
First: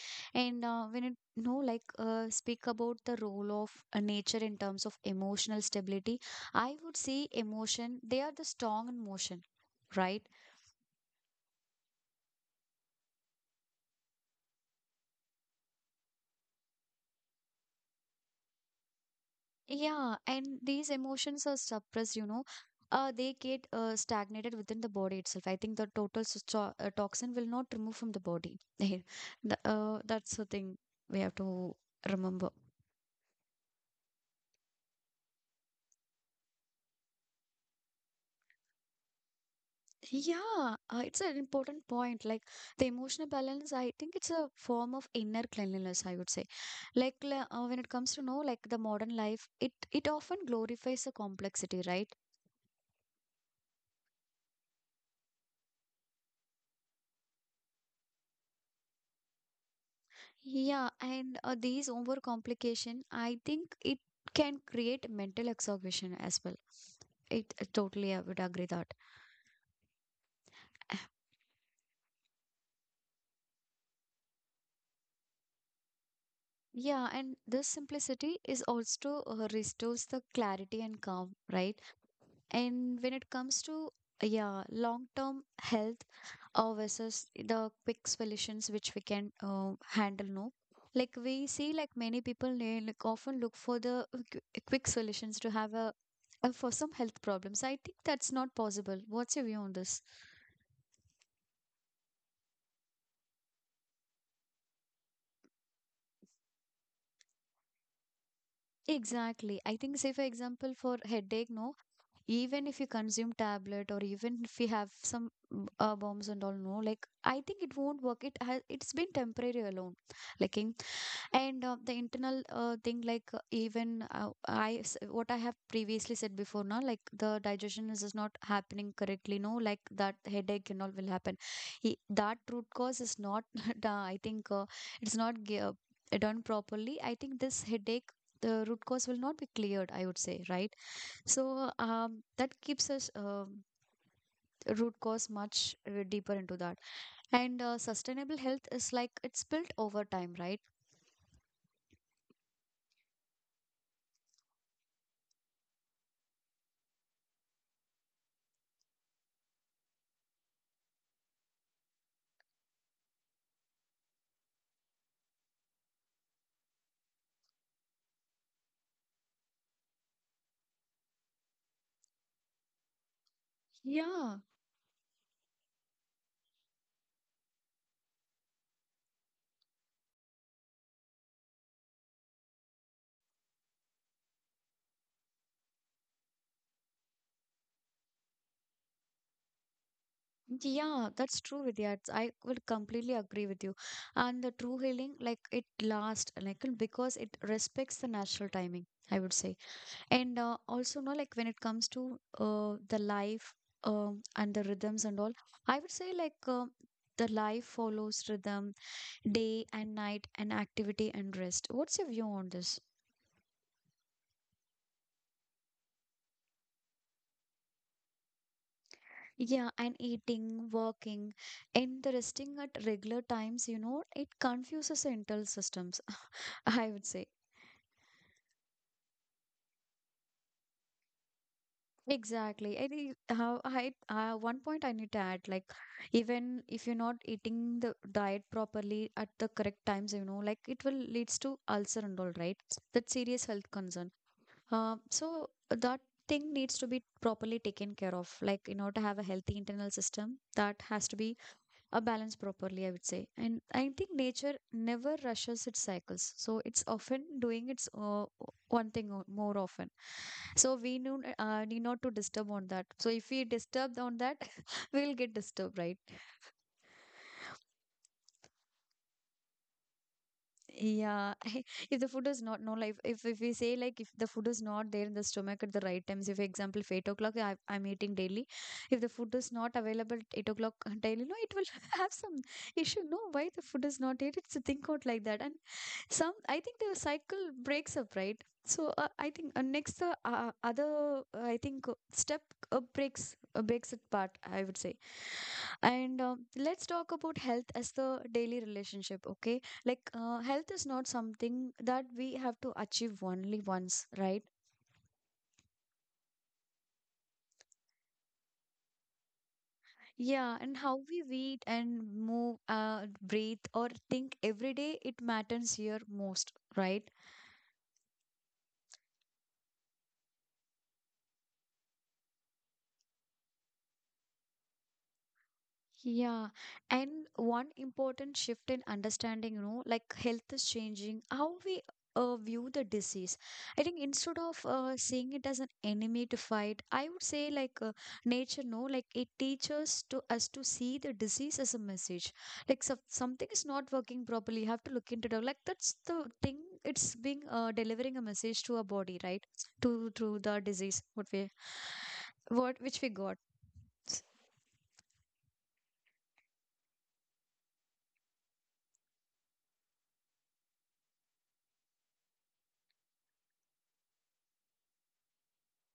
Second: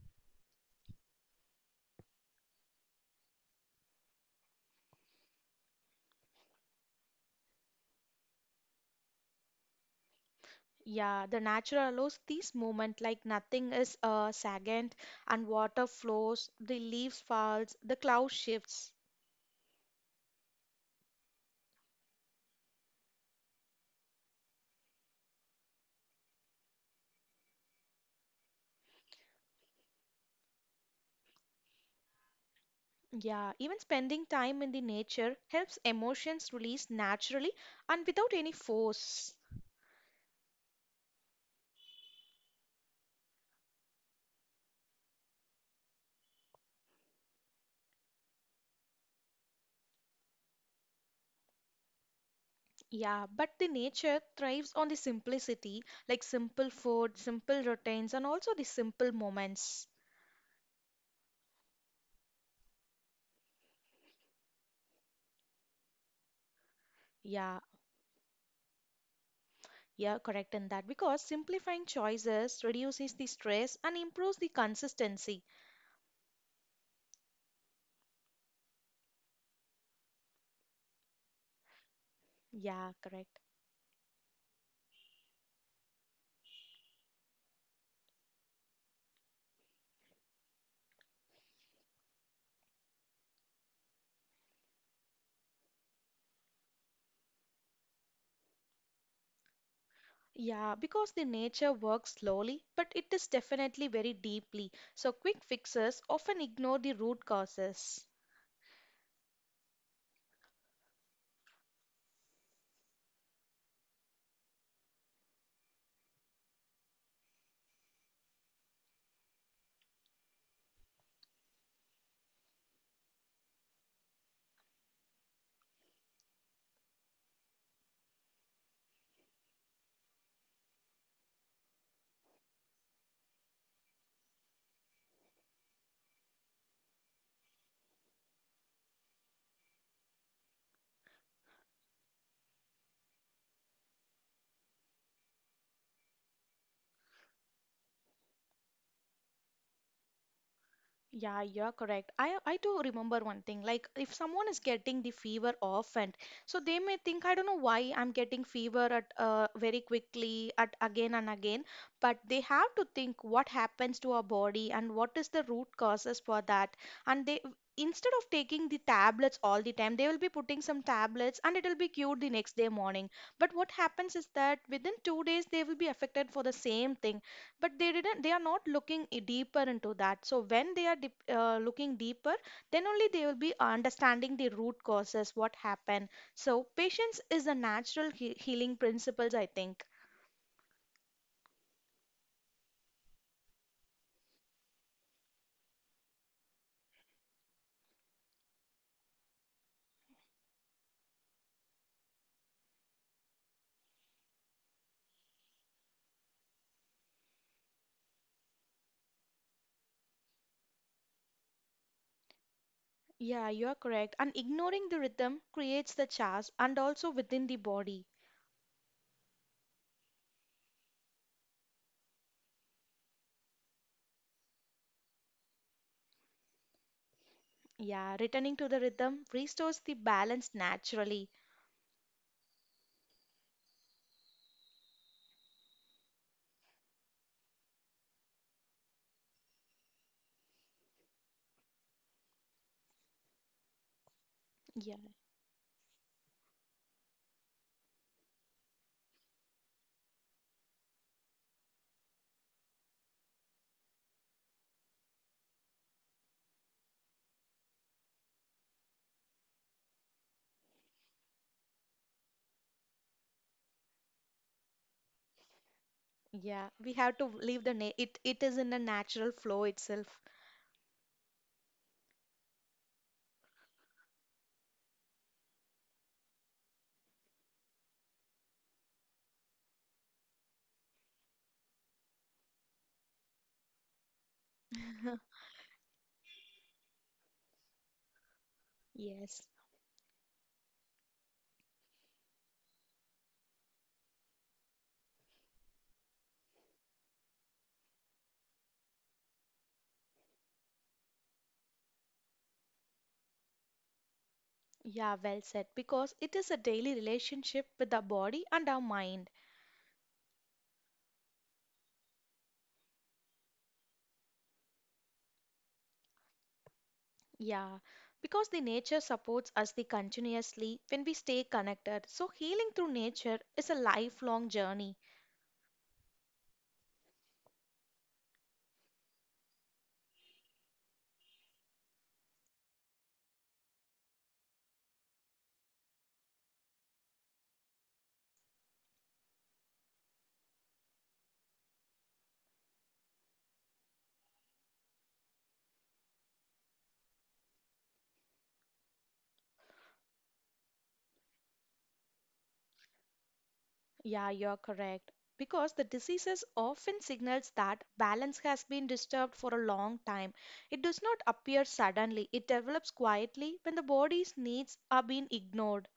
Speaker 1: And when it, no like, speak about the role of nature in terms of emotional stability, I would say emotion, they are the strong in motion, right?
Speaker 2: Yeah, the natural allows this movement, like nothing is stagnant, and water flows, the leaves falls, the cloud shifts.
Speaker 1: Yeah, and these emotions are suppressed. They get stagnated within the body itself. I think the total toxin will not remove from the body. That's the thing we have to remember.
Speaker 2: Yeah, even spending time in the nature helps emotions release naturally and without any force.
Speaker 1: Yeah, it's an important point. Like the emotional balance, I think it's a form of inner cleanliness, I would say. Like when it comes to know, like the modern life, it often glorifies the complexity, right?
Speaker 2: Yeah, but the nature thrives on the simplicity, like simple food, simple routines, and also the simple moments.
Speaker 1: Yeah, and these overcomplication, I think it can create mental exhaustion as well. It
Speaker 2: Yeah,
Speaker 1: Totally, I would agree that.
Speaker 2: yeah, correct in that because simplifying choices reduces the stress and improves the consistency.
Speaker 1: Yeah, and this simplicity is also restores the clarity and calm, right? And when
Speaker 2: Yeah,
Speaker 1: it comes
Speaker 2: correct.
Speaker 1: to, yeah, long-term health versus the quick solutions which we can handle, no, like we see like many people, they like often look for the quick solutions to have a, for some health problems, I think that's not possible. What's your view on this?
Speaker 2: Yeah, because the nature works slowly, but it is definitely very deeply. So quick fixes often ignore the root causes.
Speaker 1: Exactly. I think, say, for example, for headache, no, even if you consume tablet or even if you have some bombs and all, no, like I think it won't work. It's been temporary alone. Like in, and the internal thing, like even, what I have previously said before, now like the digestion is just not happening correctly, no, like that headache and all will happen. That root cause is not done, I think, it's not done properly. I think this headache, the root cause will not be cleared, I would say, right? So that keeps us, root cause much deeper into that. And sustainable health is like it's built over time, right?
Speaker 2: Yeah, you're correct. I do remember one thing. Like if someone is getting the fever often, so they may think, I don't know why I'm getting fever at very quickly at again and again, but they have to think what happens to our body and what is the root causes for that. And they instead of taking the tablets all the time, they will be putting some tablets and it will be cured the next day morning. But what happens is
Speaker 1: Yeah.
Speaker 2: that within 2 days they will be affected for the same thing, but they didn't, they are not looking deeper into that. So when they are deep, looking deeper, then only they will be understanding the root causes what happened. So patience is a natural healing principles, I think.
Speaker 1: Yeah, that's true, Vidya. I would completely agree with you. And the true healing, like it lasts, like because it respects the natural timing, I would say. And also, no, like when it comes to the life, and the rhythms and all, I would say like the life follows rhythm, day and night, and activity and rest. What's your view on this?
Speaker 2: Yeah, you are correct, and ignoring the rhythm creates the chaos and also within the body.
Speaker 1: Yeah, and eating, working, and the resting at regular times, you know, it confuses the internal systems. I would say.
Speaker 2: Yeah, returning to the rhythm restores the balance naturally.
Speaker 1: Exactly. I think how I, one point I need to add, like even if you're not eating the diet properly at the correct times, you know, like it will leads to ulcer and all, right? That's serious health concern. Uh,
Speaker 2: Yeah,
Speaker 1: so that thing needs to be properly taken care of. Like in order to have a healthy internal system, that has to be a balance properly, I would say. And I think nature never rushes its cycles, so it's often doing its one thing, more often. So we knew, need not to disturb on that. So if we disturb on that we'll get disturbed, right?
Speaker 2: yeah, we have to leave the it is in a natural flow itself.
Speaker 1: Yeah, if the food is not, no like, if we say like, if the food is not there in the stomach at the right times, if example if 8 o'clock I'm eating daily, if the food is not available at 8 o'clock daily, no, it will have some issue. No, why the food is not here? It's a think out like that, and some, I think the cycle breaks up, right? So I
Speaker 2: Yes.
Speaker 1: think, next the, other, I think step breaks it part, I would say. And let's talk about health as the daily relationship. Okay, like health is not something that we have to achieve only once, right?
Speaker 2: Yeah, well said. Because it is a daily relationship with our body and our mind.
Speaker 1: Yeah. And how we eat and move, breathe or think every day, it matters here most, right?
Speaker 2: Yeah, because the nature supports us the continuously when we stay connected. So healing through nature is a lifelong journey.
Speaker 1: Yeah, and one important shift in understanding, you know, like health is changing, how we view the disease. I think instead of seeing it as an enemy to fight, I would say like nature, no, like it teaches to us to see the disease as a message. Like so, something is not working properly, you have to look into it. Like that's the thing. It's being delivering a message to our body, right? To through the disease, what we, what which we got.
Speaker 2: Yeah, you're correct. Because the diseases often signals that balance has been disturbed for a long time. It does not appear suddenly. It develops quietly when the body's needs are being ignored.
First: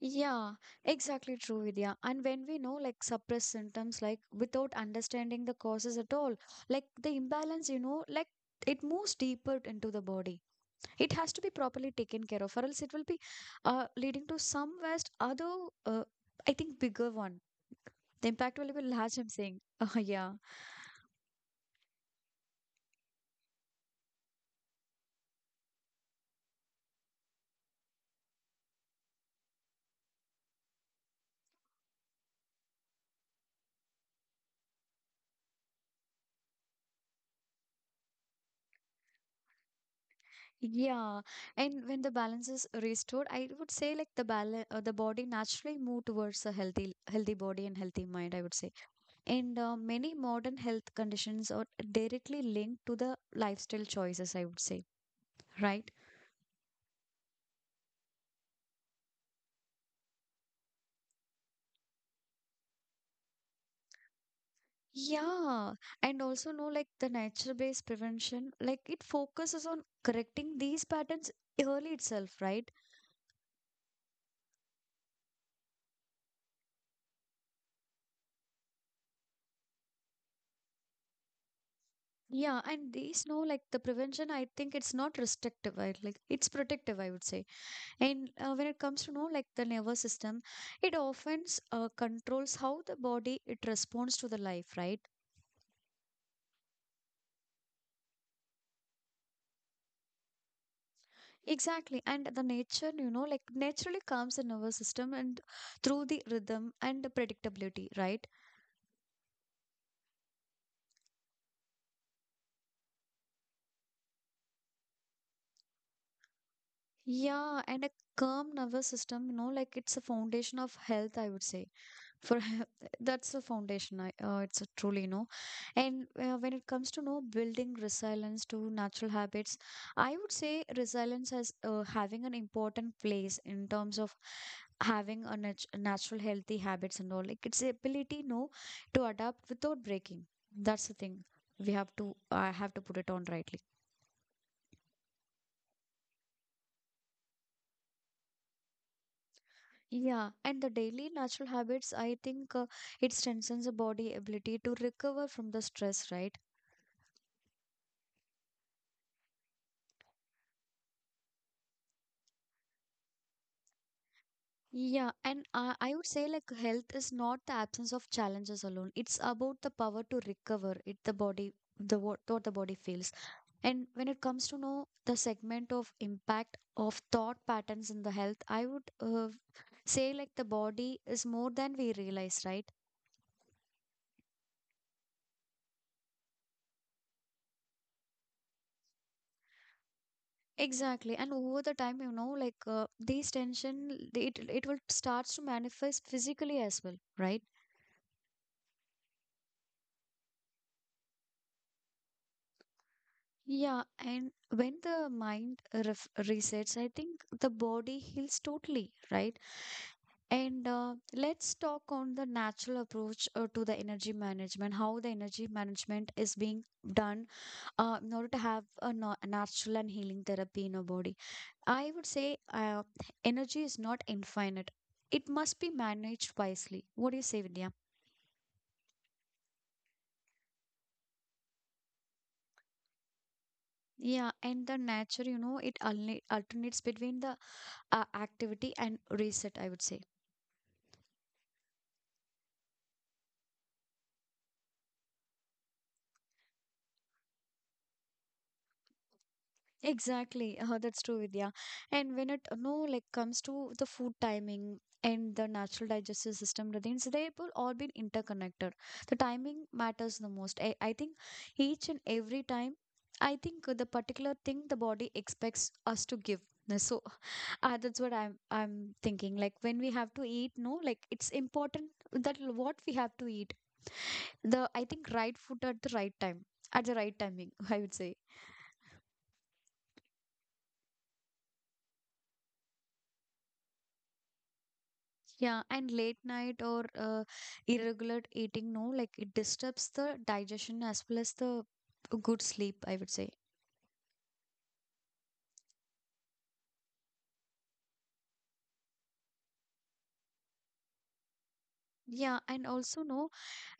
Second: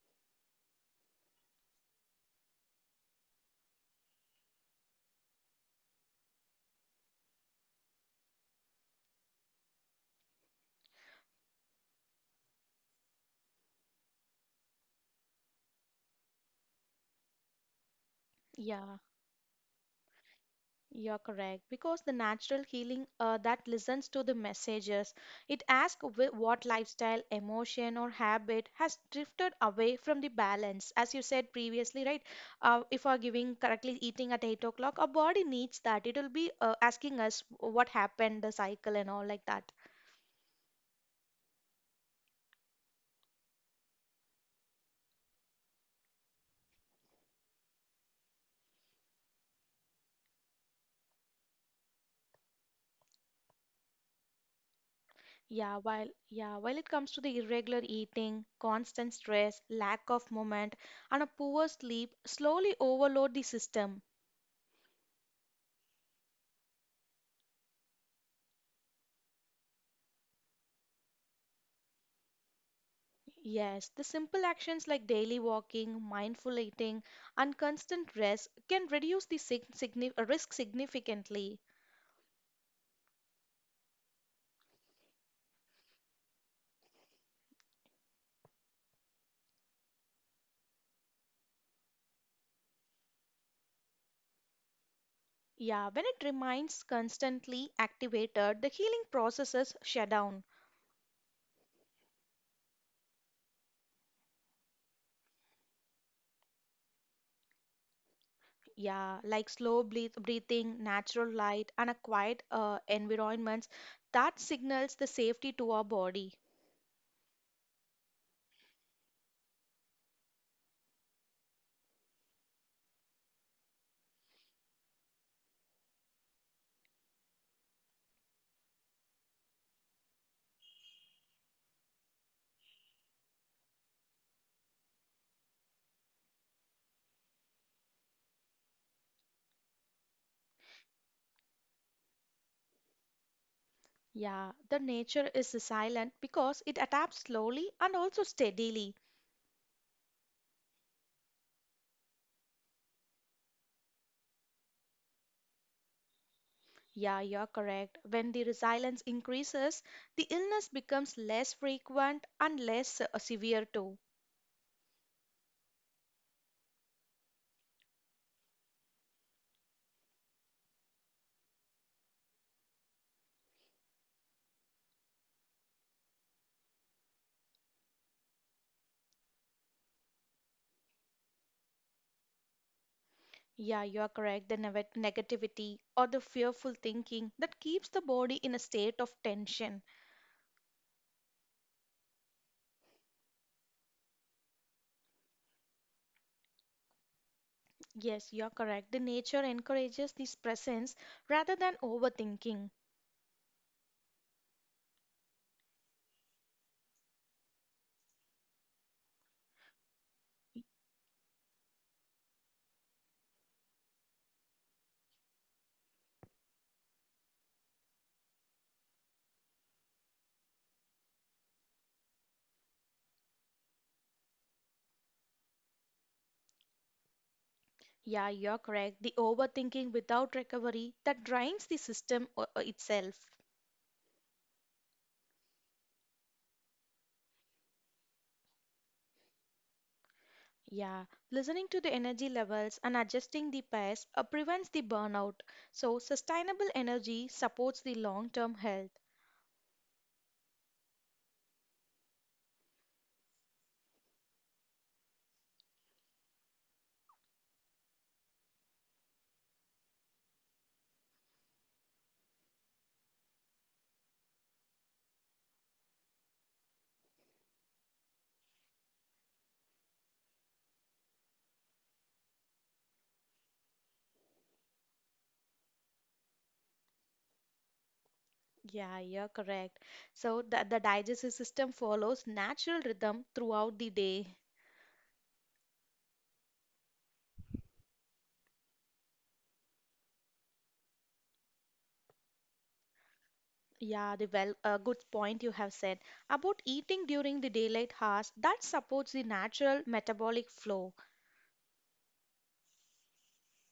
Speaker 1: Yeah, exactly true, Vidya. And when we know like suppressed symptoms, like without understanding the causes at all, like the imbalance, you know, like it moves deeper into the body. It has to be properly taken care of, or else it will be leading to some vast other, uh, I think, bigger one. The impact will be
Speaker 2: Yeah.
Speaker 1: large, I'm saying. Oh, yeah.
Speaker 2: You're correct because the natural healing that listens to the messages, it asks what lifestyle, emotion, or habit has drifted away from the balance. As you said previously, right? If we're giving correctly eating at 8 o'clock, our body needs that. It'll be asking us what happened, the cycle, and all like that.
Speaker 1: Yeah. And when the balance is restored, I would say like the balance, the body naturally move towards a healthy, healthy body and healthy mind, I would say. And many modern health conditions are directly linked to the lifestyle choices, I would say,
Speaker 2: Yeah,
Speaker 1: right?
Speaker 2: while yeah, while it comes to the irregular eating, constant stress, lack of movement, and a poor sleep slowly overload the system.
Speaker 1: Yeah, and also know like the nature-based prevention, like it focuses on correcting these patterns early itself, right?
Speaker 2: Yes, the simple actions like daily walking, mindful eating, and constant rest can reduce the risk significantly.
Speaker 1: Yeah, and these, know like the prevention, I think it's not restrictive, right? Like it's protective, I would say. And when it comes to know like the nervous system, it often controls how the body it responds to the life, right?
Speaker 2: Yeah, when it remains constantly activated, the healing processes shut down.
Speaker 1: Exactly. And the nature, you know, like naturally calms the nervous system and through the rhythm and the predictability, right?
Speaker 2: Yeah, like slow breathing, natural light, and a quiet environment that signals the safety to our body.
Speaker 1: Yeah. And a calm nervous system, you know, like it's a foundation of health, I would say. For that's the foundation I, it's a truly, you know, and when it comes to know building resilience to natural habits, I would say resilience has, having an important place in terms of having a natural healthy habits and all, like it's the ability, no, to adapt without breaking. That's the thing we have to, I have to put it on rightly.
Speaker 2: Yeah, the nature is silent because it adapts slowly and also steadily.
Speaker 1: Yeah, and the daily natural habits, I think it strengthens the body ability to recover from the stress, right?
Speaker 2: Yeah, you're correct. When the resilience increases, the illness becomes less frequent and less severe too.
Speaker 1: Yeah, and I would say like health is not the absence of challenges alone. It's about the power to recover it, the body, the what the body feels. And when it comes to know the segment of impact of thought patterns in the health, I would say like the body is more than we realize, right?
Speaker 2: Yeah, you're correct. The negativity or the fearful thinking that keeps the body in a state of tension.
Speaker 1: Exactly. And over the time, you know, like these tension, it will starts to manifest physically as well, right?
Speaker 2: Yes, you're correct. The nature encourages this presence rather than overthinking.
Speaker 1: Yeah, and when the mind ref resets, I think the body heals totally, right? And let's talk on the natural approach to the energy management, how the energy management is being done, in order to have a, no, natural and healing therapy in our body. I would say, energy is not infinite. It must be managed wisely. What do you say, Vidya?
Speaker 2: Yeah, you're correct. The overthinking without recovery that drains the system itself.
Speaker 1: Yeah, and the nature, you know, it alternates between the activity and reset, I would say.
Speaker 2: Yeah, listening to the energy levels and adjusting the pace prevents the burnout. So, sustainable energy supports the long term health.
Speaker 1: Exactly, that's true, Vidya. And when it, no like, comes to the food timing and the natural digestive system routines, they will all be interconnected. The timing matters the most. I think each and every time, I think the particular thing the body expects us to give. So that's what I'm thinking. Like when we have to eat, no, like it's important that what we have to eat. The, I think, right food at the right time, at the right timing. I would say.
Speaker 2: Yeah, you're correct. So, the digestive system follows natural rhythm throughout the day.
Speaker 1: Yeah, and late night or irregular eating, no, like it disturbs the digestion as well as the good sleep, I would say.
Speaker 2: Yeah, the well, good point you have said about eating during the daylight hours that supports the natural metabolic flow.
Speaker 1: Yeah, and also, no,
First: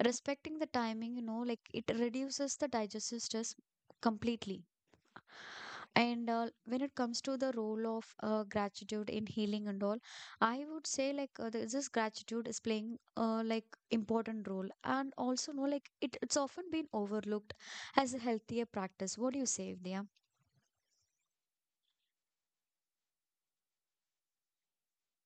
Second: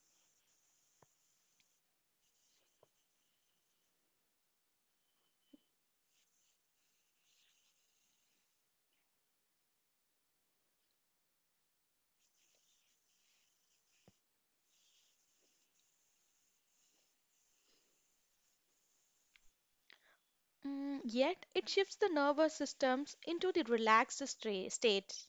Speaker 1: respecting the timing, you know, like it reduces the digestive stress completely. And when it comes to the role of gratitude in healing and all, I would say like, this gratitude is playing, like, important role, and also, no, like it's often been overlooked as a healthier practice. What do you say, Vidya?
Speaker 2: Mm, yet, it shifts the nervous systems into the relaxed state.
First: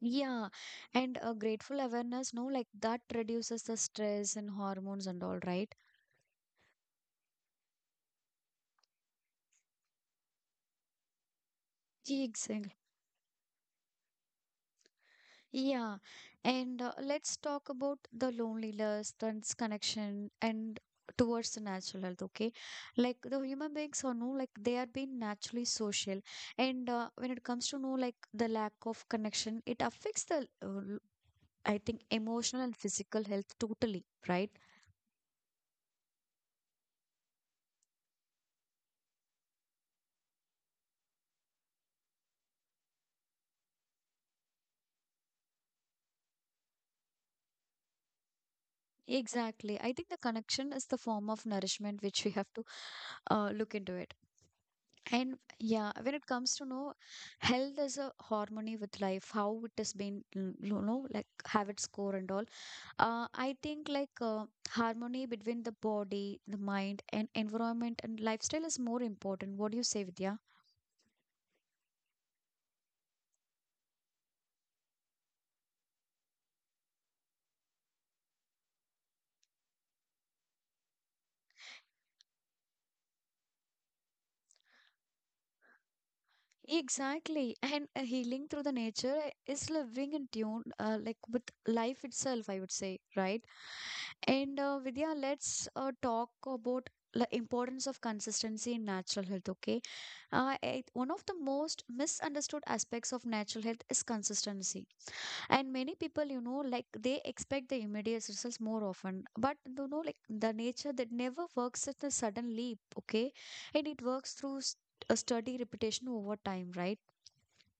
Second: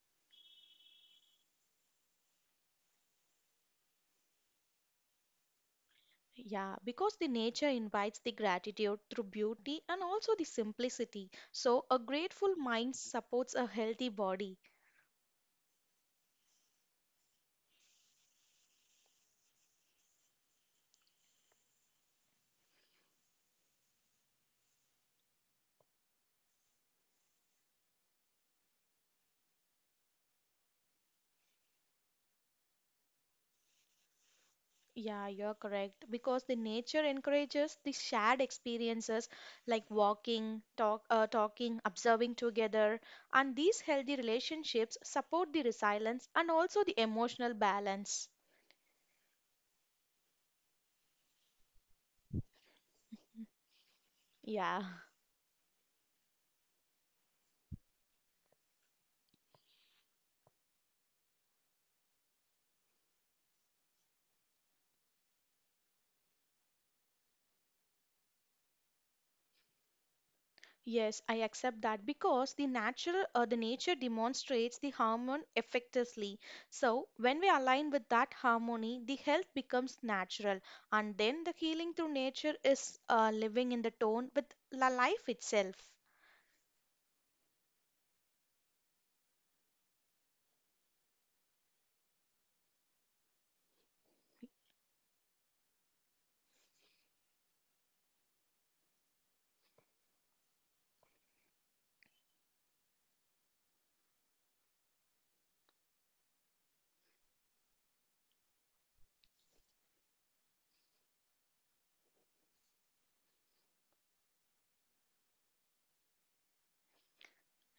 Speaker 1: Yeah, and a grateful awareness, no, like that reduces the stress and hormones and all, right?
Speaker 2: Yeah, because the nature invites the gratitude through beauty and also the simplicity. So, a
Speaker 1: Yeah,
Speaker 2: grateful
Speaker 1: exactly.
Speaker 2: mind supports a healthy body.
Speaker 1: Yeah, and let's talk about the loneliness, the connection, and towards the natural health. Okay, like the human beings are no, like they are being naturally social, and when it comes to no, like the lack of connection, it affects I think, emotional and physical health totally, right?
Speaker 2: Yeah, you're correct. Because the nature encourages the shared experiences like walking, talking, observing together, and these healthy relationships support the resilience and also the emotional balance.
Speaker 1: Exactly. I think the connection is the form of nourishment which we have to look into it.
Speaker 2: Yeah.
Speaker 1: And yeah, when it comes to know health is a harmony with life, how it has been, you know, like have its core and all. I think like harmony between the body, the mind, and environment and lifestyle is more important. What do you say, Vidya?
Speaker 2: Yes, I accept that because the nature demonstrates the harmony effectively. So when we align with that harmony, the health becomes natural, and then the healing through nature is living in the tone with la life itself.
Speaker 1: Exactly. And healing through the nature is living in tune, like with life itself, I would say, right? And Vidya, let's talk about the importance of consistency in natural health, okay? One of the most misunderstood aspects of natural health is consistency. And many people, you know, like they expect the immediate results more often. But you know, like the nature that never works at a sudden leap, okay? And it works through a steady repetition over time, right?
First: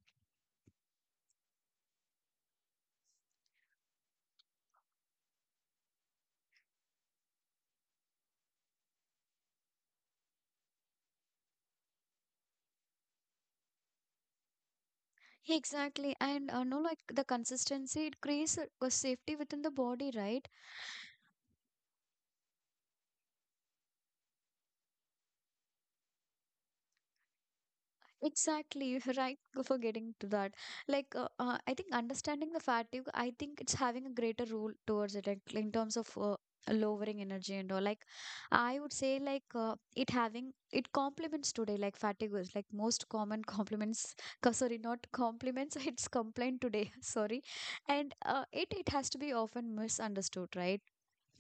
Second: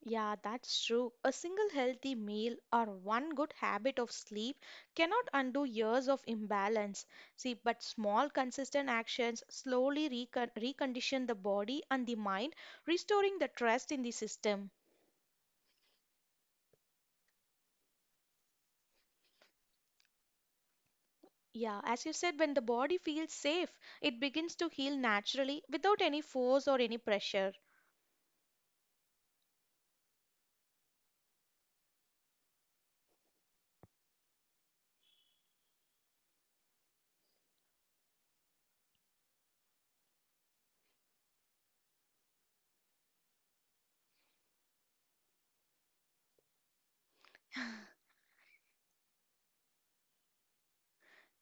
Speaker 2: Yeah, that's true. A single healthy meal or one good habit of sleep cannot undo years of imbalance. See, but small, consistent actions slowly recondition the body and the mind, restoring the trust in the system.
Speaker 1: Exactly. And no, like the consistency, it creates a safety within the body, right?
Speaker 2: Yeah, as you said, when the body feels safe, it begins to heal naturally without any force or any pressure.
Speaker 1: Exactly, right. Go for getting to that. Like, I think understanding the fatigue, I think it's having a greater role towards it like, in terms of lowering energy and all. Like, I would say, like, it having it complements today, like, fatigue is like most common compliments. Sorry, not compliments, it's complaint today. Sorry. And it, it has to be often misunderstood, right?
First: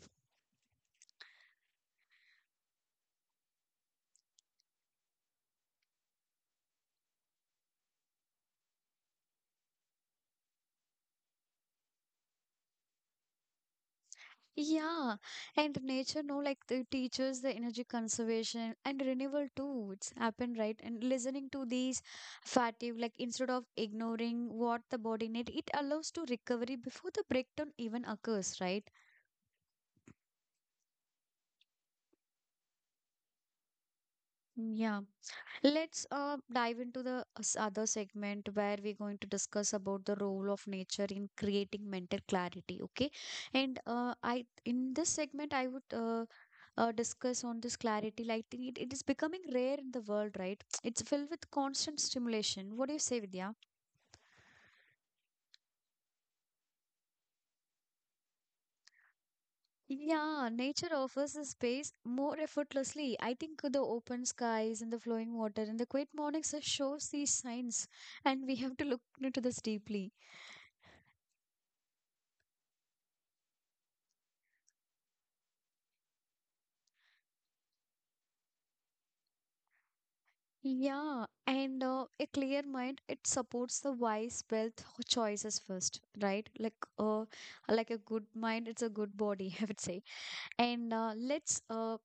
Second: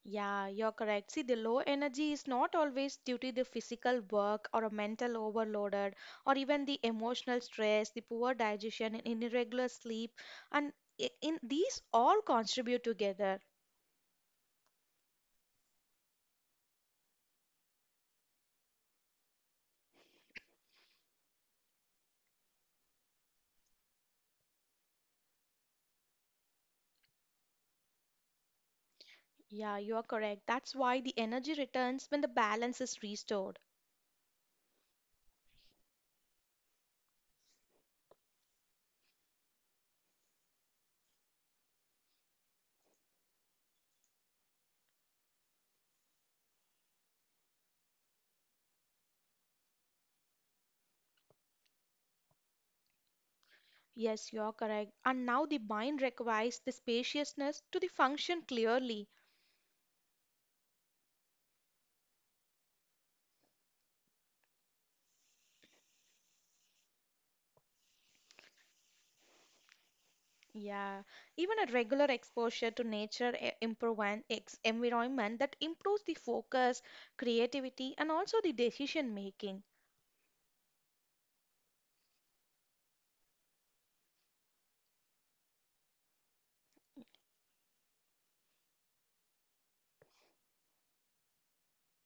Speaker 2: Yeah, you're correct. See, the low energy is not always due to the physical work or a mental overloaded or even the emotional stress, the poor digestion, and irregular sleep. And in these all contribute together.
Speaker 1: Yeah, and nature, no, like the teachers, the energy conservation and renewal too. It's happened, right? And listening to these fatigue, like instead of ignoring what the body need, it allows to recovery before the breakdown even occurs, right?
Speaker 2: Yeah, you are correct. That's why the energy returns when the balance is restored.
Speaker 1: Mm, yeah. Let's dive into the other segment where we're going to discuss about the role of nature in creating mental clarity. Okay, and I in this segment I would discuss on this clarity. Like it is becoming rare in the world, right? It's filled with constant stimulation. What do you say, Vidya?
Speaker 2: Yes, you are correct. And now the mind requires the spaciousness to the function clearly.
Speaker 1: Yeah, nature offers a space more effortlessly. I think the open skies and the flowing water and the quiet mornings shows these signs, and we have to look into this deeply.
Speaker 2: Yeah, even a regular exposure to nature e- improve and ex environment that improves the focus, creativity, and also the decision making.
Speaker 1: Yeah, and a clear mind, it supports the wise wealth choices first, right? Like a good mind, it's a good body, I would say. And let's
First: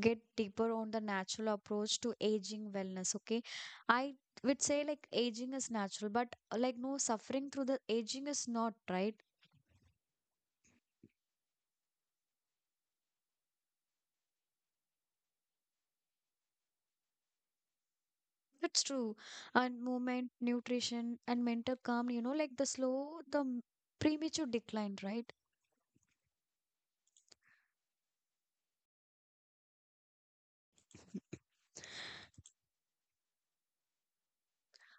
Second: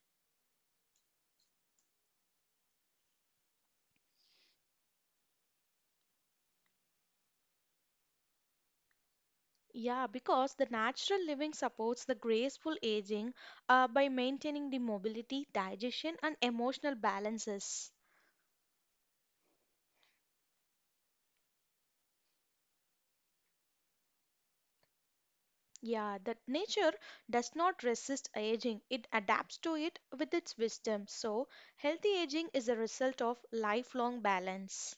Speaker 1: get deeper on the natural approach to aging wellness, okay? I would say like aging is natural, but like no suffering through the aging is not, right?
Speaker 2: Yeah, because the natural living supports the graceful aging by maintaining the mobility, digestion, and emotional balances.
Speaker 1: It's true. And movement, nutrition, and mental calm, you know, like the slow, premature decline, right?
Speaker 2: Yeah, that nature does not resist aging, it adapts to it with its wisdom. So, healthy aging is a result of lifelong balance.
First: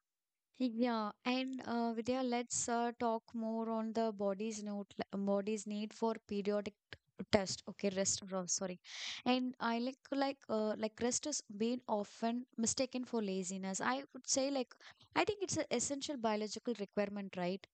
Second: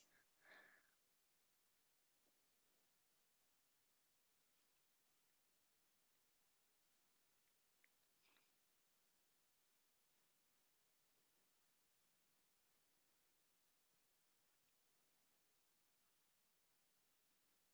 Speaker 1: Yeah, and Vidya, let's talk more on the body's note, body's need for periodic test. Okay, rest. Sorry, and I like rest is being often mistaken for laziness. I would say like I think it's an essential biological requirement, right?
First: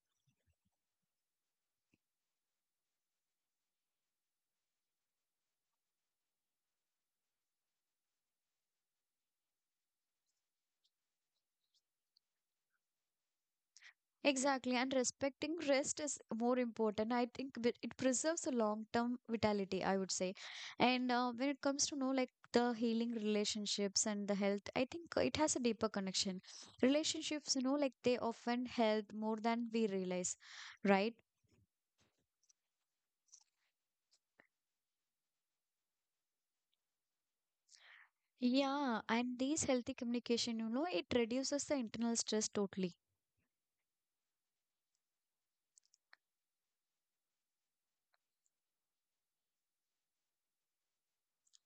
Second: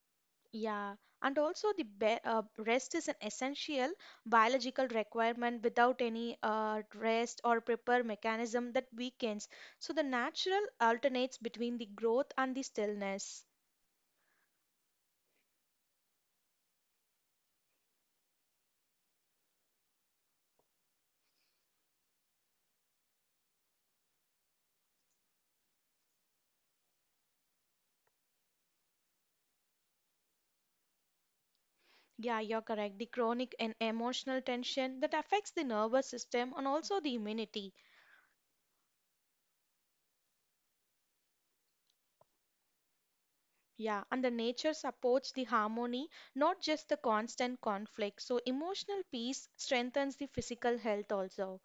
Speaker 2: Yeah, and also the be rest is an essential biological requirement. Without any rest or prepare mechanism that weakens, so the natural alternates between the growth and the stillness.
Speaker 1: Exactly, and respecting rest is more important. I think it preserves a long-term vitality, I would say. And when it comes to know like the healing relationships and the health, I think it has a deeper connection. Relationships, you know, like they often help more than we realize, right?
Speaker 2: Yeah, you're correct. The chronic and emotional tension that affects the nervous system and also the immunity.
Speaker 1: Yeah, and these healthy communication, you know, it reduces the internal stress totally.
Speaker 2: Yeah, and the nature supports the harmony, not just the constant conflict. So emotional peace strengthens the physical health also.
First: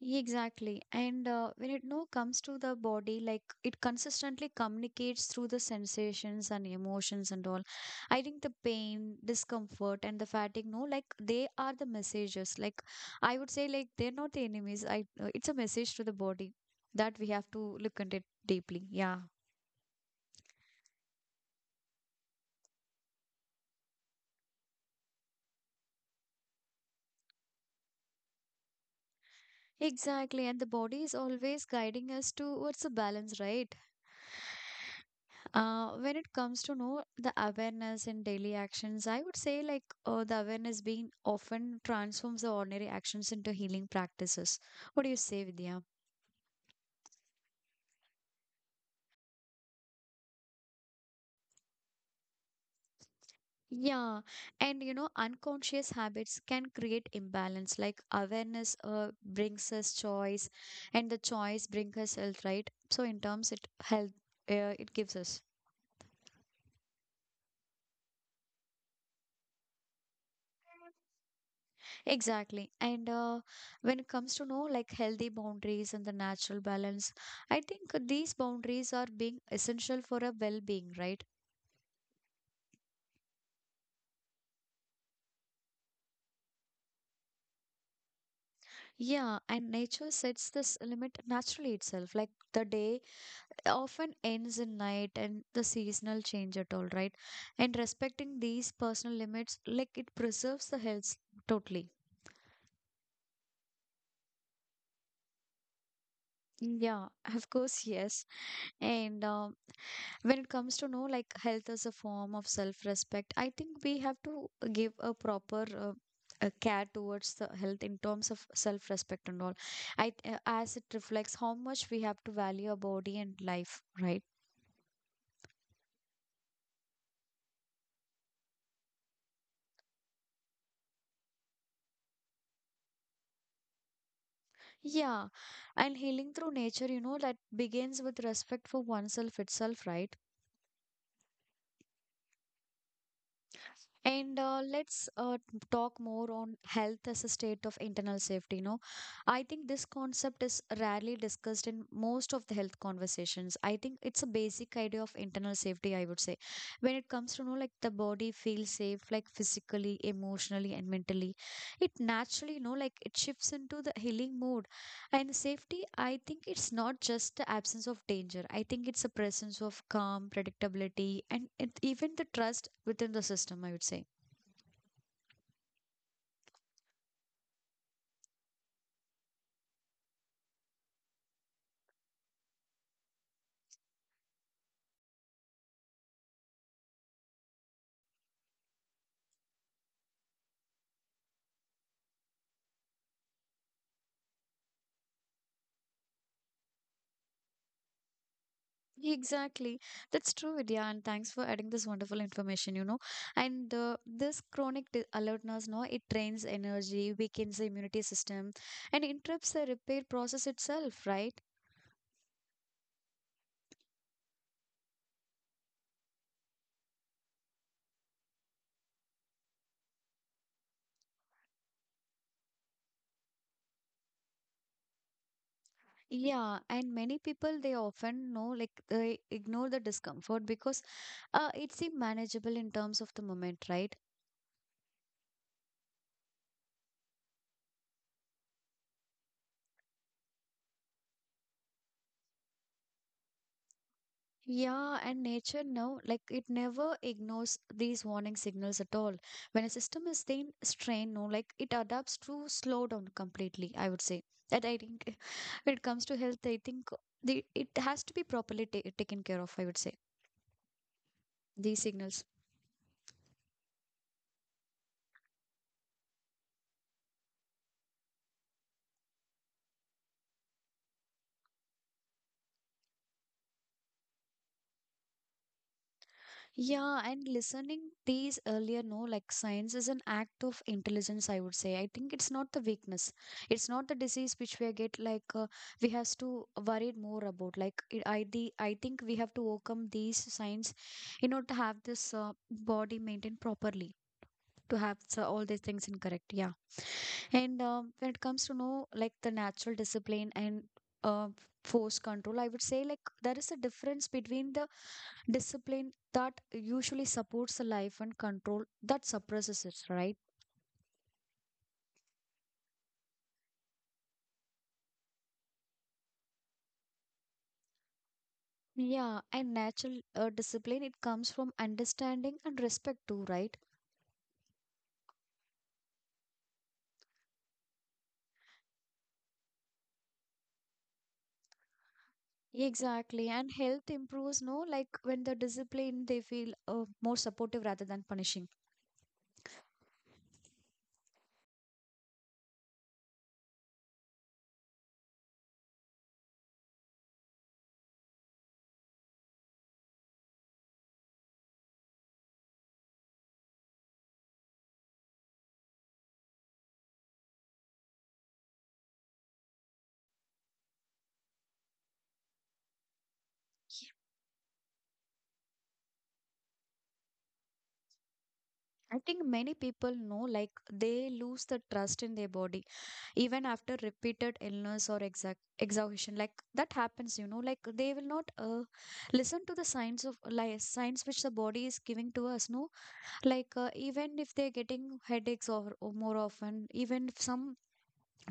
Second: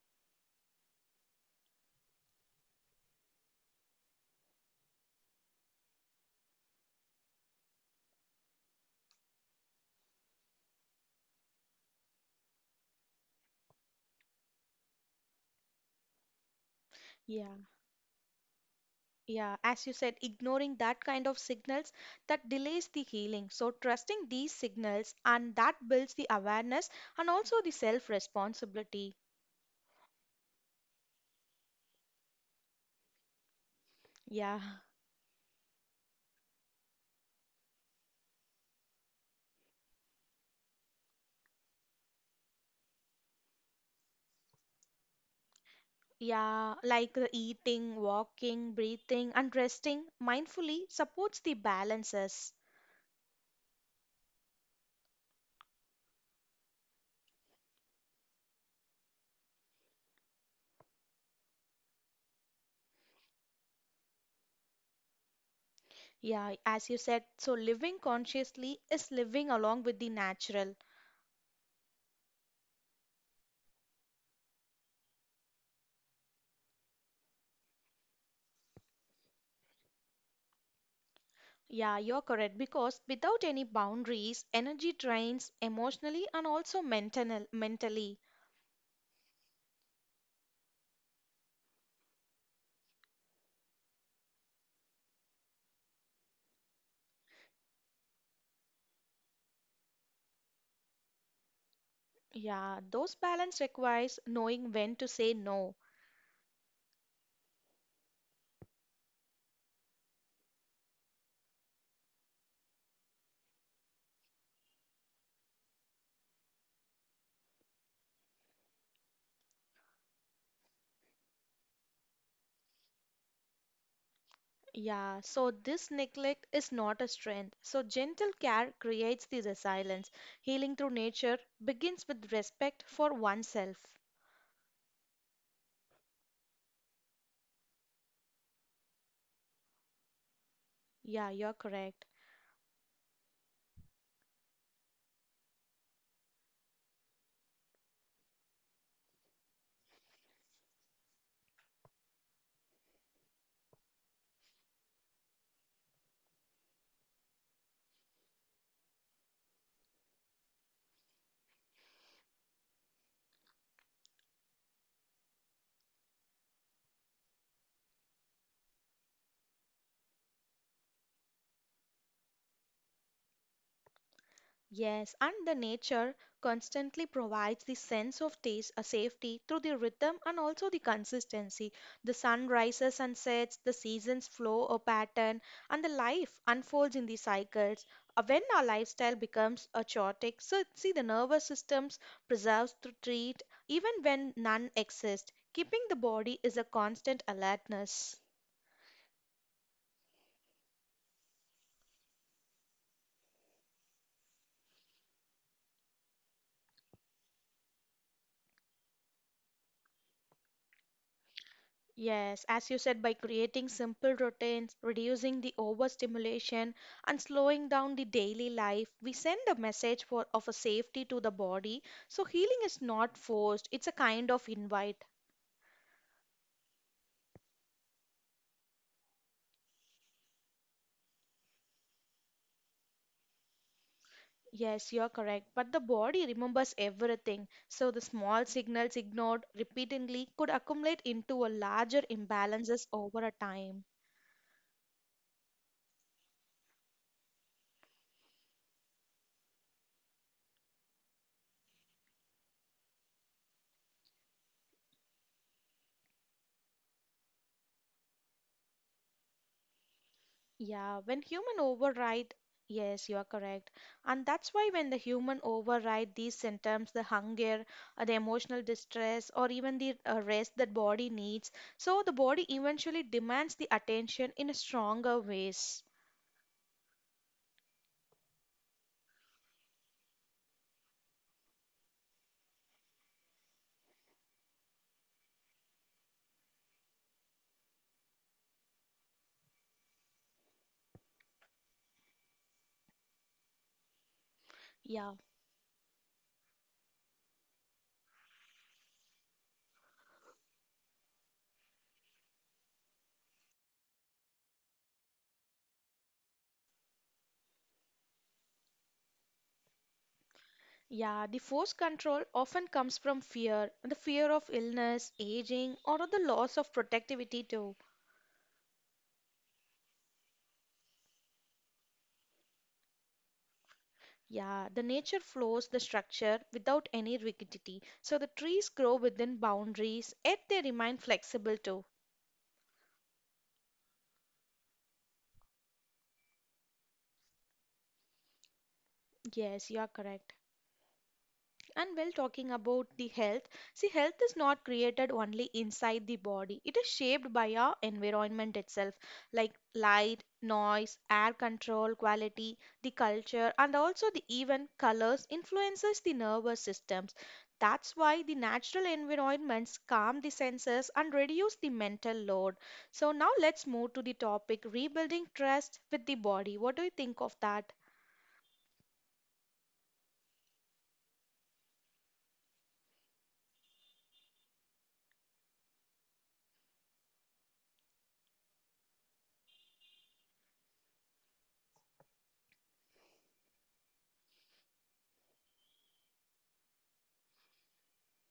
Speaker 1: Exactly. And when it now comes to the body, like it consistently communicates through the sensations and emotions and all. I think the pain, discomfort, and the fatigue, no, like they are the messages. Like I would say, like they're not the enemies. I It's a message to the body that we have
Speaker 2: Yeah.
Speaker 1: to look at it deeply. Yeah.
Speaker 2: Yeah, as you said, ignoring that kind of signals that delays the healing. So, trusting these signals and that builds the awareness and also the self responsibility.
Speaker 1: Exactly. And the body is always guiding us towards the balance, right?
Speaker 2: Yeah,
Speaker 1: When it comes to know the awareness in daily actions, I would say like the awareness being often transforms the ordinary actions into healing practices. What do you say, Vidya?
Speaker 2: yeah, like the eating, walking, breathing, and resting mindfully supports the balances.
Speaker 1: Yeah, and you know, unconscious habits can create imbalance. Like awareness brings us choice, and the choice brings us health, right? So in terms, it health it gives us.
Speaker 2: Yeah, as you said, so living consciously is living along with the natural.
Speaker 1: Exactly. And when it comes to know like healthy boundaries and the natural balance, I think these boundaries are being essential for a well-being, right?
Speaker 2: Yeah, you're correct because without any boundaries, energy drains emotionally and also mentally.
Speaker 1: Yeah, and nature sets this limit naturally itself. Like the day often ends in night and the seasonal change at all, right? And respecting these personal limits, like it preserves the health totally.
Speaker 2: Yeah, those balance requires knowing when to say no.
Speaker 1: Yeah, of course, yes. And when it comes to know like health as a form of self-respect, I think we have to give a proper care towards the health in terms of self-respect and all. I As it reflects how much we have to value our body and life, right?
Speaker 2: Yeah, so this neglect is not a strength. So gentle care creates the resilience. Healing through nature begins with respect for oneself.
Speaker 1: Yeah, and healing through nature, you know, that begins with respect for oneself itself, right?
Speaker 2: Yeah, you're correct.
Speaker 1: And talk more on health as a state of internal safety. You know, I think this concept is rarely discussed in most of the health conversations. I think it's a basic idea of internal safety, I would say. When it comes to, you know, like the body feels safe, like physically, emotionally, and mentally, it naturally, you know, like it shifts into the healing mode. And safety, I think it's not just the absence of danger. I think it's a presence of calm, predictability, and it, even the trust within the system, I would say.
Speaker 2: Yes, and the nature constantly provides the sense of taste, a safety through the rhythm and also the consistency. The sun rises and sets, the seasons flow a pattern, and the life unfolds in the cycles. When our lifestyle becomes a chaotic, so see the nervous systems preserves to treat even when none exist, keeping the body is a constant alertness.
Speaker 1: Exactly. That's true, Vidya. And thanks for adding this wonderful information, you know. And this chronic alertness, no, it drains energy, weakens the immunity system, and interrupts the repair process itself, right?
Speaker 2: Yes, as you said, by creating simple routines, reducing the overstimulation, and slowing down the daily life, we send a message for, of a safety to the body. So, healing is not forced, it's a kind of invite.
Speaker 1: Yeah. And many people, they often know, like, they ignore the discomfort because it seems manageable in terms of the moment, right?
Speaker 2: Yes, you're correct. But the body remembers everything. So, the small signals ignored repeatedly could accumulate into a larger imbalances over a time.
Speaker 1: Yeah, and nature now, like it never ignores these warning signals at all. When a system is staying strained, no, like it adapts to slow down completely, I would say. That I think when it comes to health, I think the it has to be properly ta taken care of, I would say.
Speaker 2: Yeah, when human
Speaker 1: These signals.
Speaker 2: override, yes, you are correct. And that's why when the human override these symptoms, the hunger, the emotional distress, or even the rest that body needs, so the body eventually demands the attention in a stronger ways.
Speaker 1: Yeah, and listening these earlier, no, like science is an act of intelligence, I would say. I think it's not the weakness. It's not the disease which we get like we has to worry more about. Like it, I the I think we have to overcome these signs in order to have this body maintained properly. To have
Speaker 2: Yeah.
Speaker 1: so all these things incorrect, yeah. And when it comes to know like the natural discipline and uh, force control, I would say like there is a difference between the discipline that usually supports the life and control that suppresses it, right?
Speaker 2: Yeah, the force control often comes from fear, the fear of illness, aging, or the loss of protectivity too.
Speaker 1: Yeah, and natural discipline it comes from understanding and respect too, right?
Speaker 2: Yeah, the nature flows the structure without any rigidity. So the trees grow within boundaries, yet they remain flexible too.
Speaker 1: Exactly, and health improves. No, like when the discipline they feel more supportive rather than punishing.
Speaker 2: Yes, you are correct. And well, talking about the health, see, health is not created only inside the body, it is shaped by our environment itself, like light, noise, air control quality, the culture, and also the even colors influences the nervous systems. That's why the natural environments calm the senses and reduce the mental load. So now let's move to the topic rebuilding trust with the body. What do you think of that?
Speaker 1: I think many people know like they lose the trust in their body even after repeated illness or exact exhaustion like that happens you know like they will not listen to the signs of like signs which the body is giving to us no like even if they're getting headaches or more often even if some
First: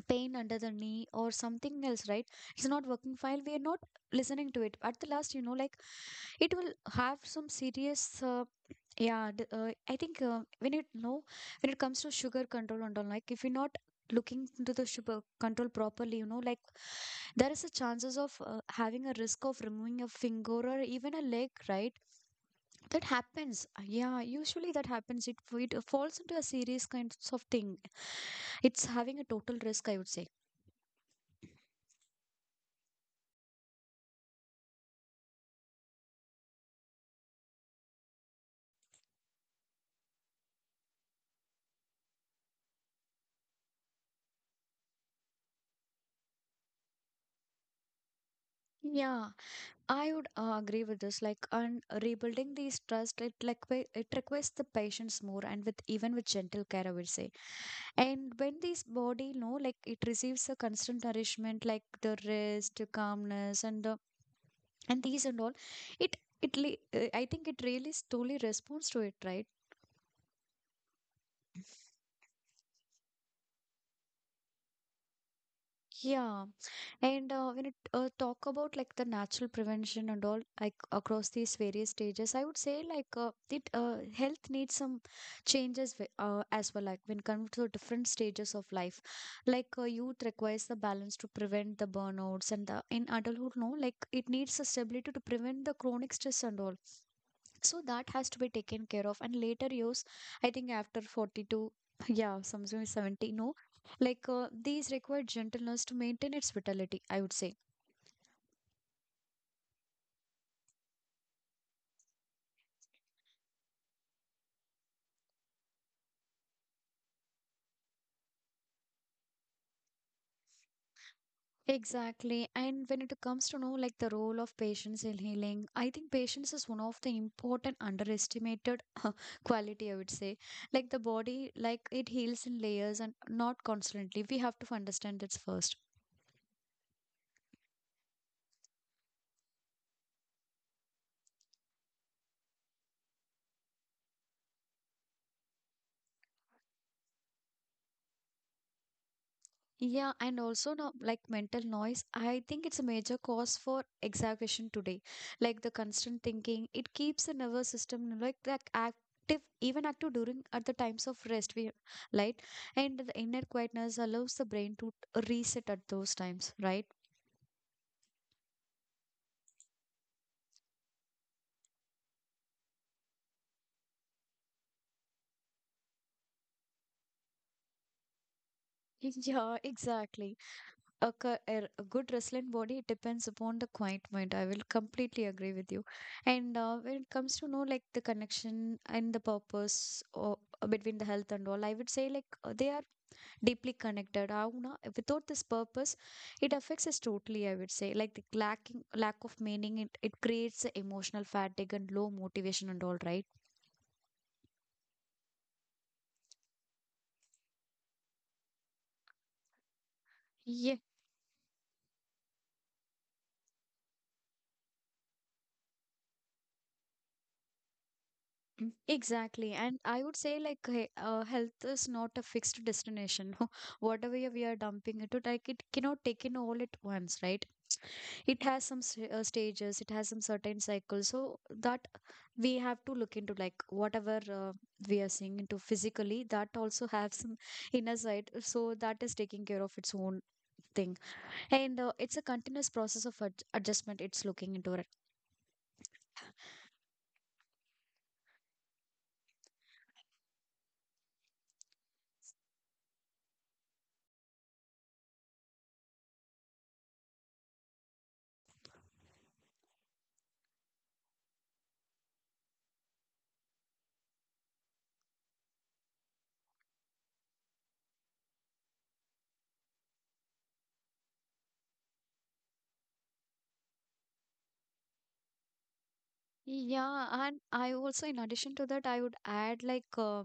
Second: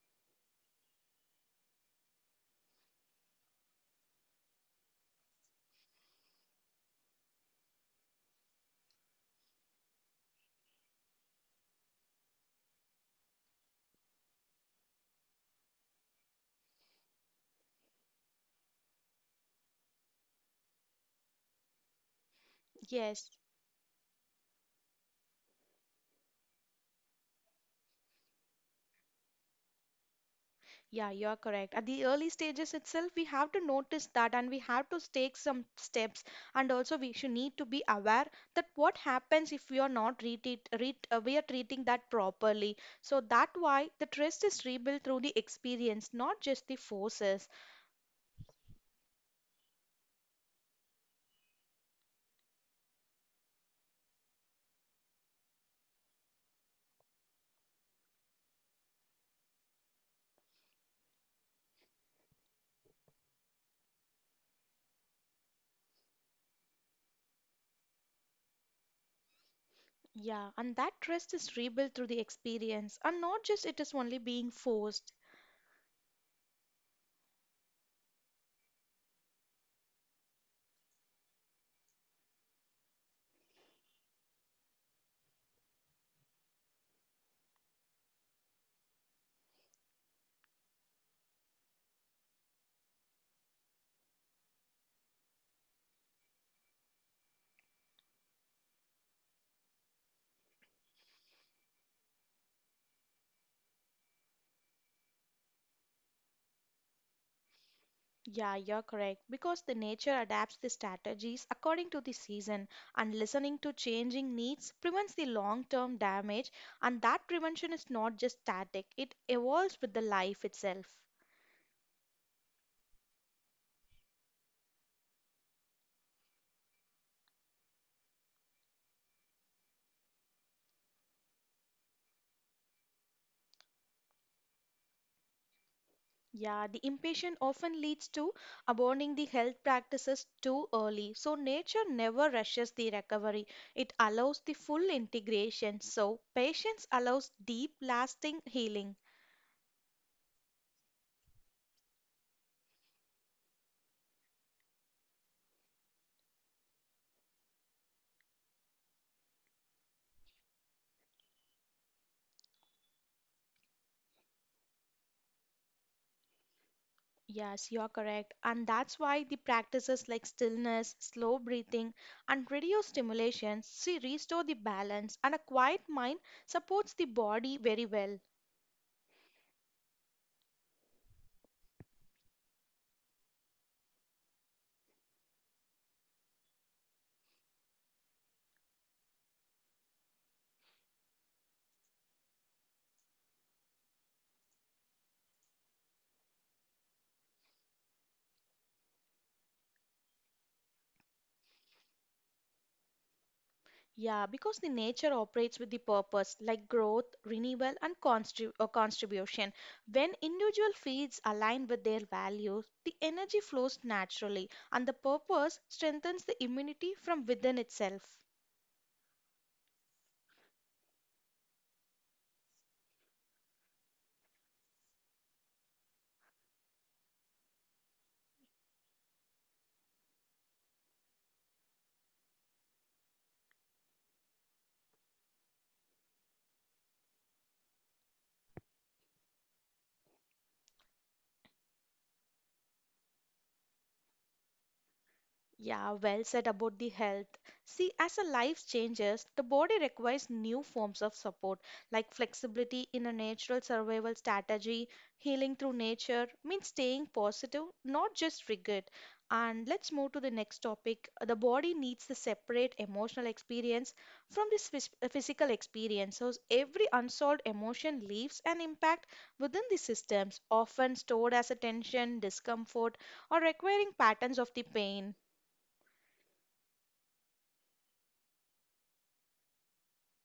Speaker 1: pain under the knee or something else right it's not working fine we are not listening to it at the last you know like it will have some serious yeah, I think when it no, when it comes to sugar control and all, like if you're not looking into the sugar control properly, you know, like there is a chances of having a risk of removing a finger or even a leg, right? That
Speaker 2: Yes.
Speaker 1: happens. Yeah, usually that happens. It falls into a serious kinds of thing. It's having a total risk, I would say.
Speaker 2: Yeah, you're correct. At the early stages itself, we have to notice that and we have to take some steps. And also, we should need to be aware that what happens if we are not treat it, we are treating that properly. So that why the trust is rebuilt through the experience, not just the forces.
Speaker 1: Yeah, I would agree with this. Like, and rebuilding these trust, it requires the patience more, and with even with gentle care, I would say. And when this body, no, like it receives a constant nourishment, like the rest, the calmness, and the and these and all, I think it really slowly responds to it, right?
Speaker 2: Yeah, and that trust is rebuilt through the experience, and not just it is only being forced.
Speaker 1: Yeah. And when it talk about like the natural prevention and all, like across these various stages, I would say like it health needs some changes as well. Like when comes to different stages of life, youth requires the balance to prevent the burnouts, and the, in adulthood, no, like it needs the stability to prevent the chronic stress and all, so that has to be taken care of. And later years, I think after 42, yeah, something like 70, no, these require gentleness to maintain its vitality, I would say.
Speaker 2: Yeah, you're correct. Because the nature adapts the strategies according to the season, and listening to changing needs prevents the long term damage. And that prevention is not just static, it evolves with the life itself.
Speaker 1: Exactly. And when it comes to know, like the role of patience in healing, I think patience is one of the important underestimated quality, I would say. Like the body, like it heals in layers and not constantly, we have to understand this first.
Speaker 2: Yeah, the impatience often leads to abandoning the health practices too early. So, nature never rushes the recovery, it allows the full integration. So, patience allows deep, lasting healing.
Speaker 1: Yeah, and also now, like mental noise, I think it's a major cause for exaggeration today. Like the constant thinking, it keeps the nervous system like that active, even active during at the times of rest. We Right, and the inner quietness allows the brain to reset at those times, right?
Speaker 2: Yes, you're correct. And that's why the practices like stillness, slow breathing, and radio stimulation see restore the balance, and a quiet mind supports the body very well.
Speaker 1: Yeah, exactly. A good wrestling body, it depends upon the quiet mind, I will completely agree with you. And when it comes to know, like the connection and the purpose or between the health and all, I would say they are deeply connected. How na, without this purpose, it affects us totally, I would say. Like the lack of meaning, it creates a emotional fatigue and low motivation and all, right?
Speaker 2: Yeah, because the nature operates with the purpose like growth, renewal, and contribution. When individual fields align with their values, the energy flows naturally, and the purpose strengthens the immunity from within itself.
Speaker 1: Mm, exactly. And I would say, like, health is not a fixed destination. Whatever we are dumping into, like, it cannot take in all at once, right? It has some stages, it has some certain cycles. So that we have to look into, like, whatever we are seeing into physically, that also has some inner side. So that is taking care of its own thing. And it's a continuous process of adjustment, it's looking into it.
Speaker 2: Yeah, well said about the health. See, as a life changes, the body requires new forms of support, like flexibility in a natural survival strategy, healing through nature, means staying positive, not just rigid. And let's move to the next topic. The body needs to separate emotional experience from this physical experience. So every unsolved emotion leaves an impact within the systems, often stored as a tension, discomfort, or requiring patterns of the pain.
Speaker 1: Yeah, and I also, in addition to that, I would add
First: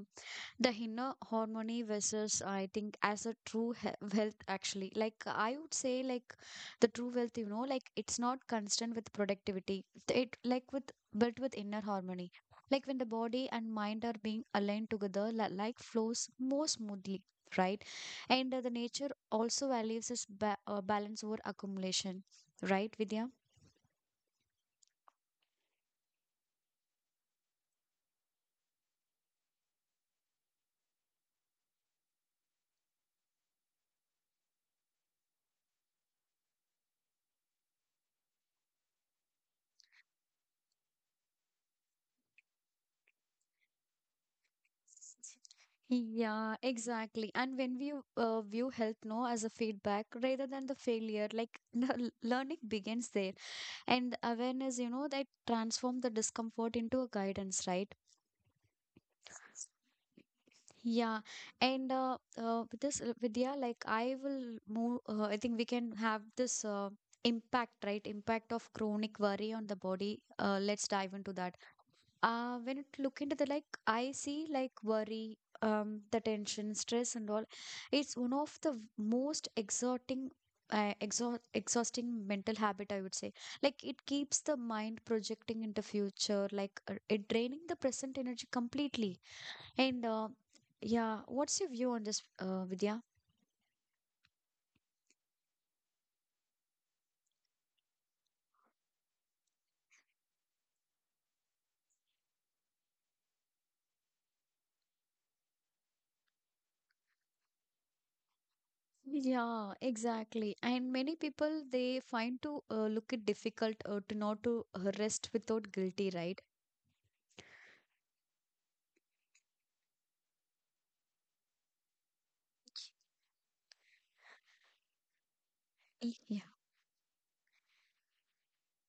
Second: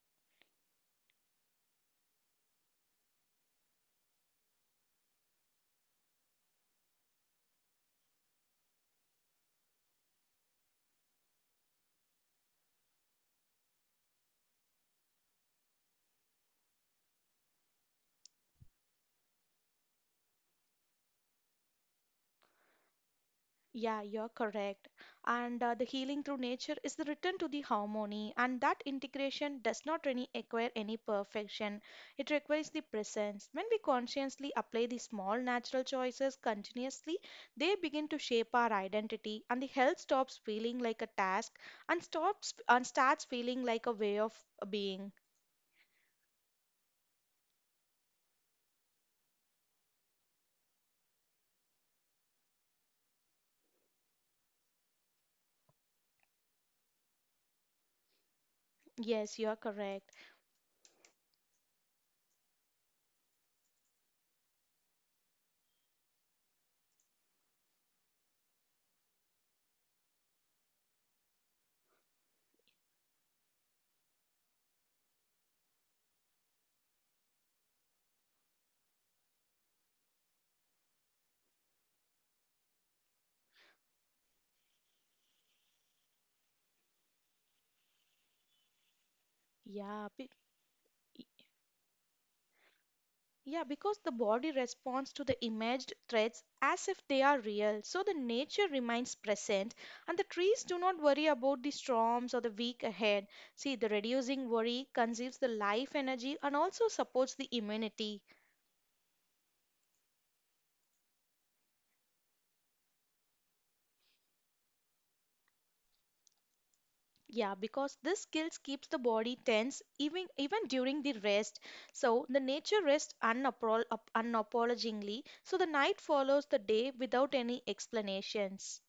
Speaker 1: the inner harmony versus, I think, as a true he wealth actually. Like I would say, like the true wealth, you know, like it's not constant with productivity. It like with built with inner harmony. Like when the body and mind are being aligned together, like flows more smoothly, right? And the nature also values this ba balance over accumulation, right, Vidya?
Speaker 2: Yeah, you're correct. And the healing through nature is the return to the harmony, and that integration does not really require any perfection. It requires the presence. When we consciously apply the small natural choices continuously, they begin to shape our identity, and the health stops feeling like a task and stops and starts feeling like a way of being.
Speaker 1: Yeah, exactly. And when we view health no as a feedback rather than the failure, like the learning begins there. And awareness, you know, that transform the discomfort into a guidance, right?
Speaker 2: Yes, you're correct.
Speaker 1: Yeah, and with this Vidya, like I will move. I think we can have this impact, right? Impact of chronic worry on the body. Let's dive into that. When it look into the, like I see like worry, the tension stress and all, it's one of the most exerting, exhausting mental habit, I would say. Like it keeps the mind projecting into future, it draining the present energy completely. and
Speaker 2: Yeah.
Speaker 1: uh,
Speaker 2: be-
Speaker 1: yeah, what's your view on this, Vidya?
Speaker 2: Yeah, because the body responds to the imaged threats as if they are real. So the nature remains present, and the trees do not worry about the storms or the week ahead. See, the reducing worry conserves the life energy and also supports the immunity.
Speaker 1: Yeah, exactly. And many people, they find to look it difficult to not to rest without guilty, right?
Speaker 2: Yeah, because this skills keeps the body tense even during the rest. So the nature rests unapologizingly. So the night
Speaker 1: Yeah.
Speaker 2: follows the day without any explanations.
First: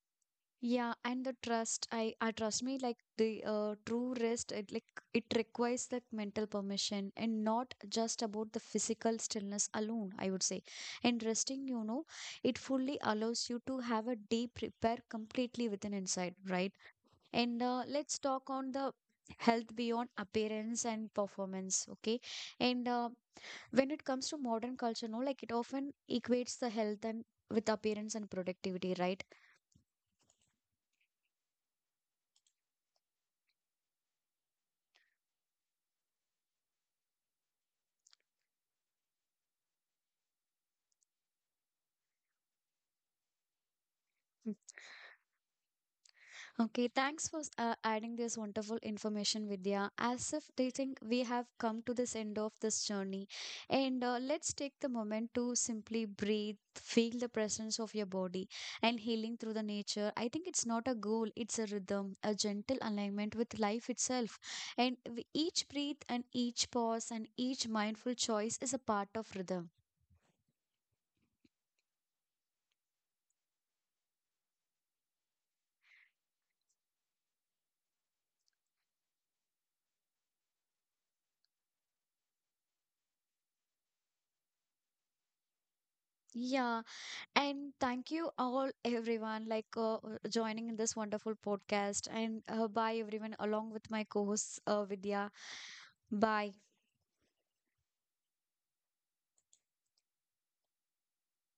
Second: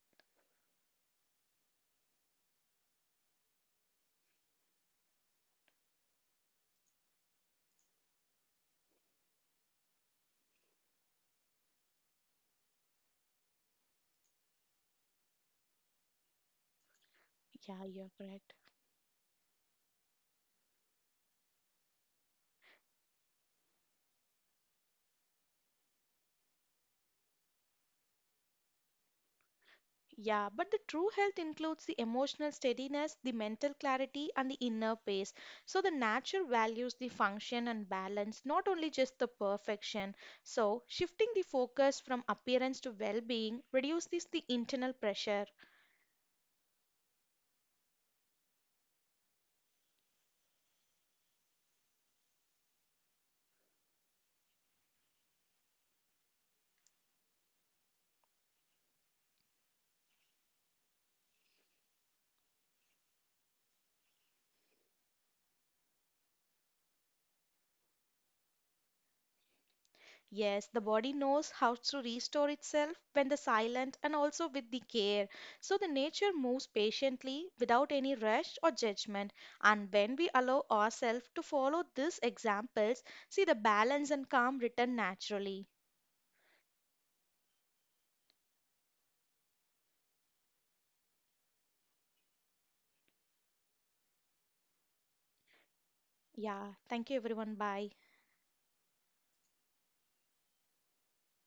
Speaker 1: Yeah, and the trust, I trust me, like the true rest, it like it requires that mental permission and not just about the physical stillness alone, I would say. And resting, you know, it fully allows you to have a deep repair completely within inside, right? And
Speaker 2: Yeah,
Speaker 1: uh,
Speaker 2: you're
Speaker 1: let's talk
Speaker 2: correct.
Speaker 1: on the health beyond appearance and performance, okay? And When it comes to modern culture, no, like it often equates the health and with appearance and productivity, right?
Speaker 2: Yeah, but the true health includes the emotional steadiness, the mental clarity, and the inner peace. So the nature values the function and balance, not only just the perfection. So shifting the focus from appearance to well-being reduces the internal pressure.
Speaker 1: Okay, thanks for adding this wonderful information, Vidya. As if they think we have come to this end of this journey, and let's take the moment to simply breathe, feel the presence of your body, and healing through the nature. I think it's not a goal; it's a rhythm, a gentle alignment with life itself. And we, each breath, and each pause, and each mindful choice is a part of rhythm.
Speaker 2: Yes, the body knows how to restore itself when the silent and also with the care. So the nature moves patiently without any rush or judgment. And when we allow ourselves to follow these examples, see the balance and calm return naturally.
Speaker 1: Yeah, and thank you all, everyone, joining in this wonderful podcast. And bye, everyone, along with my co hosts, Vidya. Bye.
Speaker 2: Yeah, thank you everyone. Bye.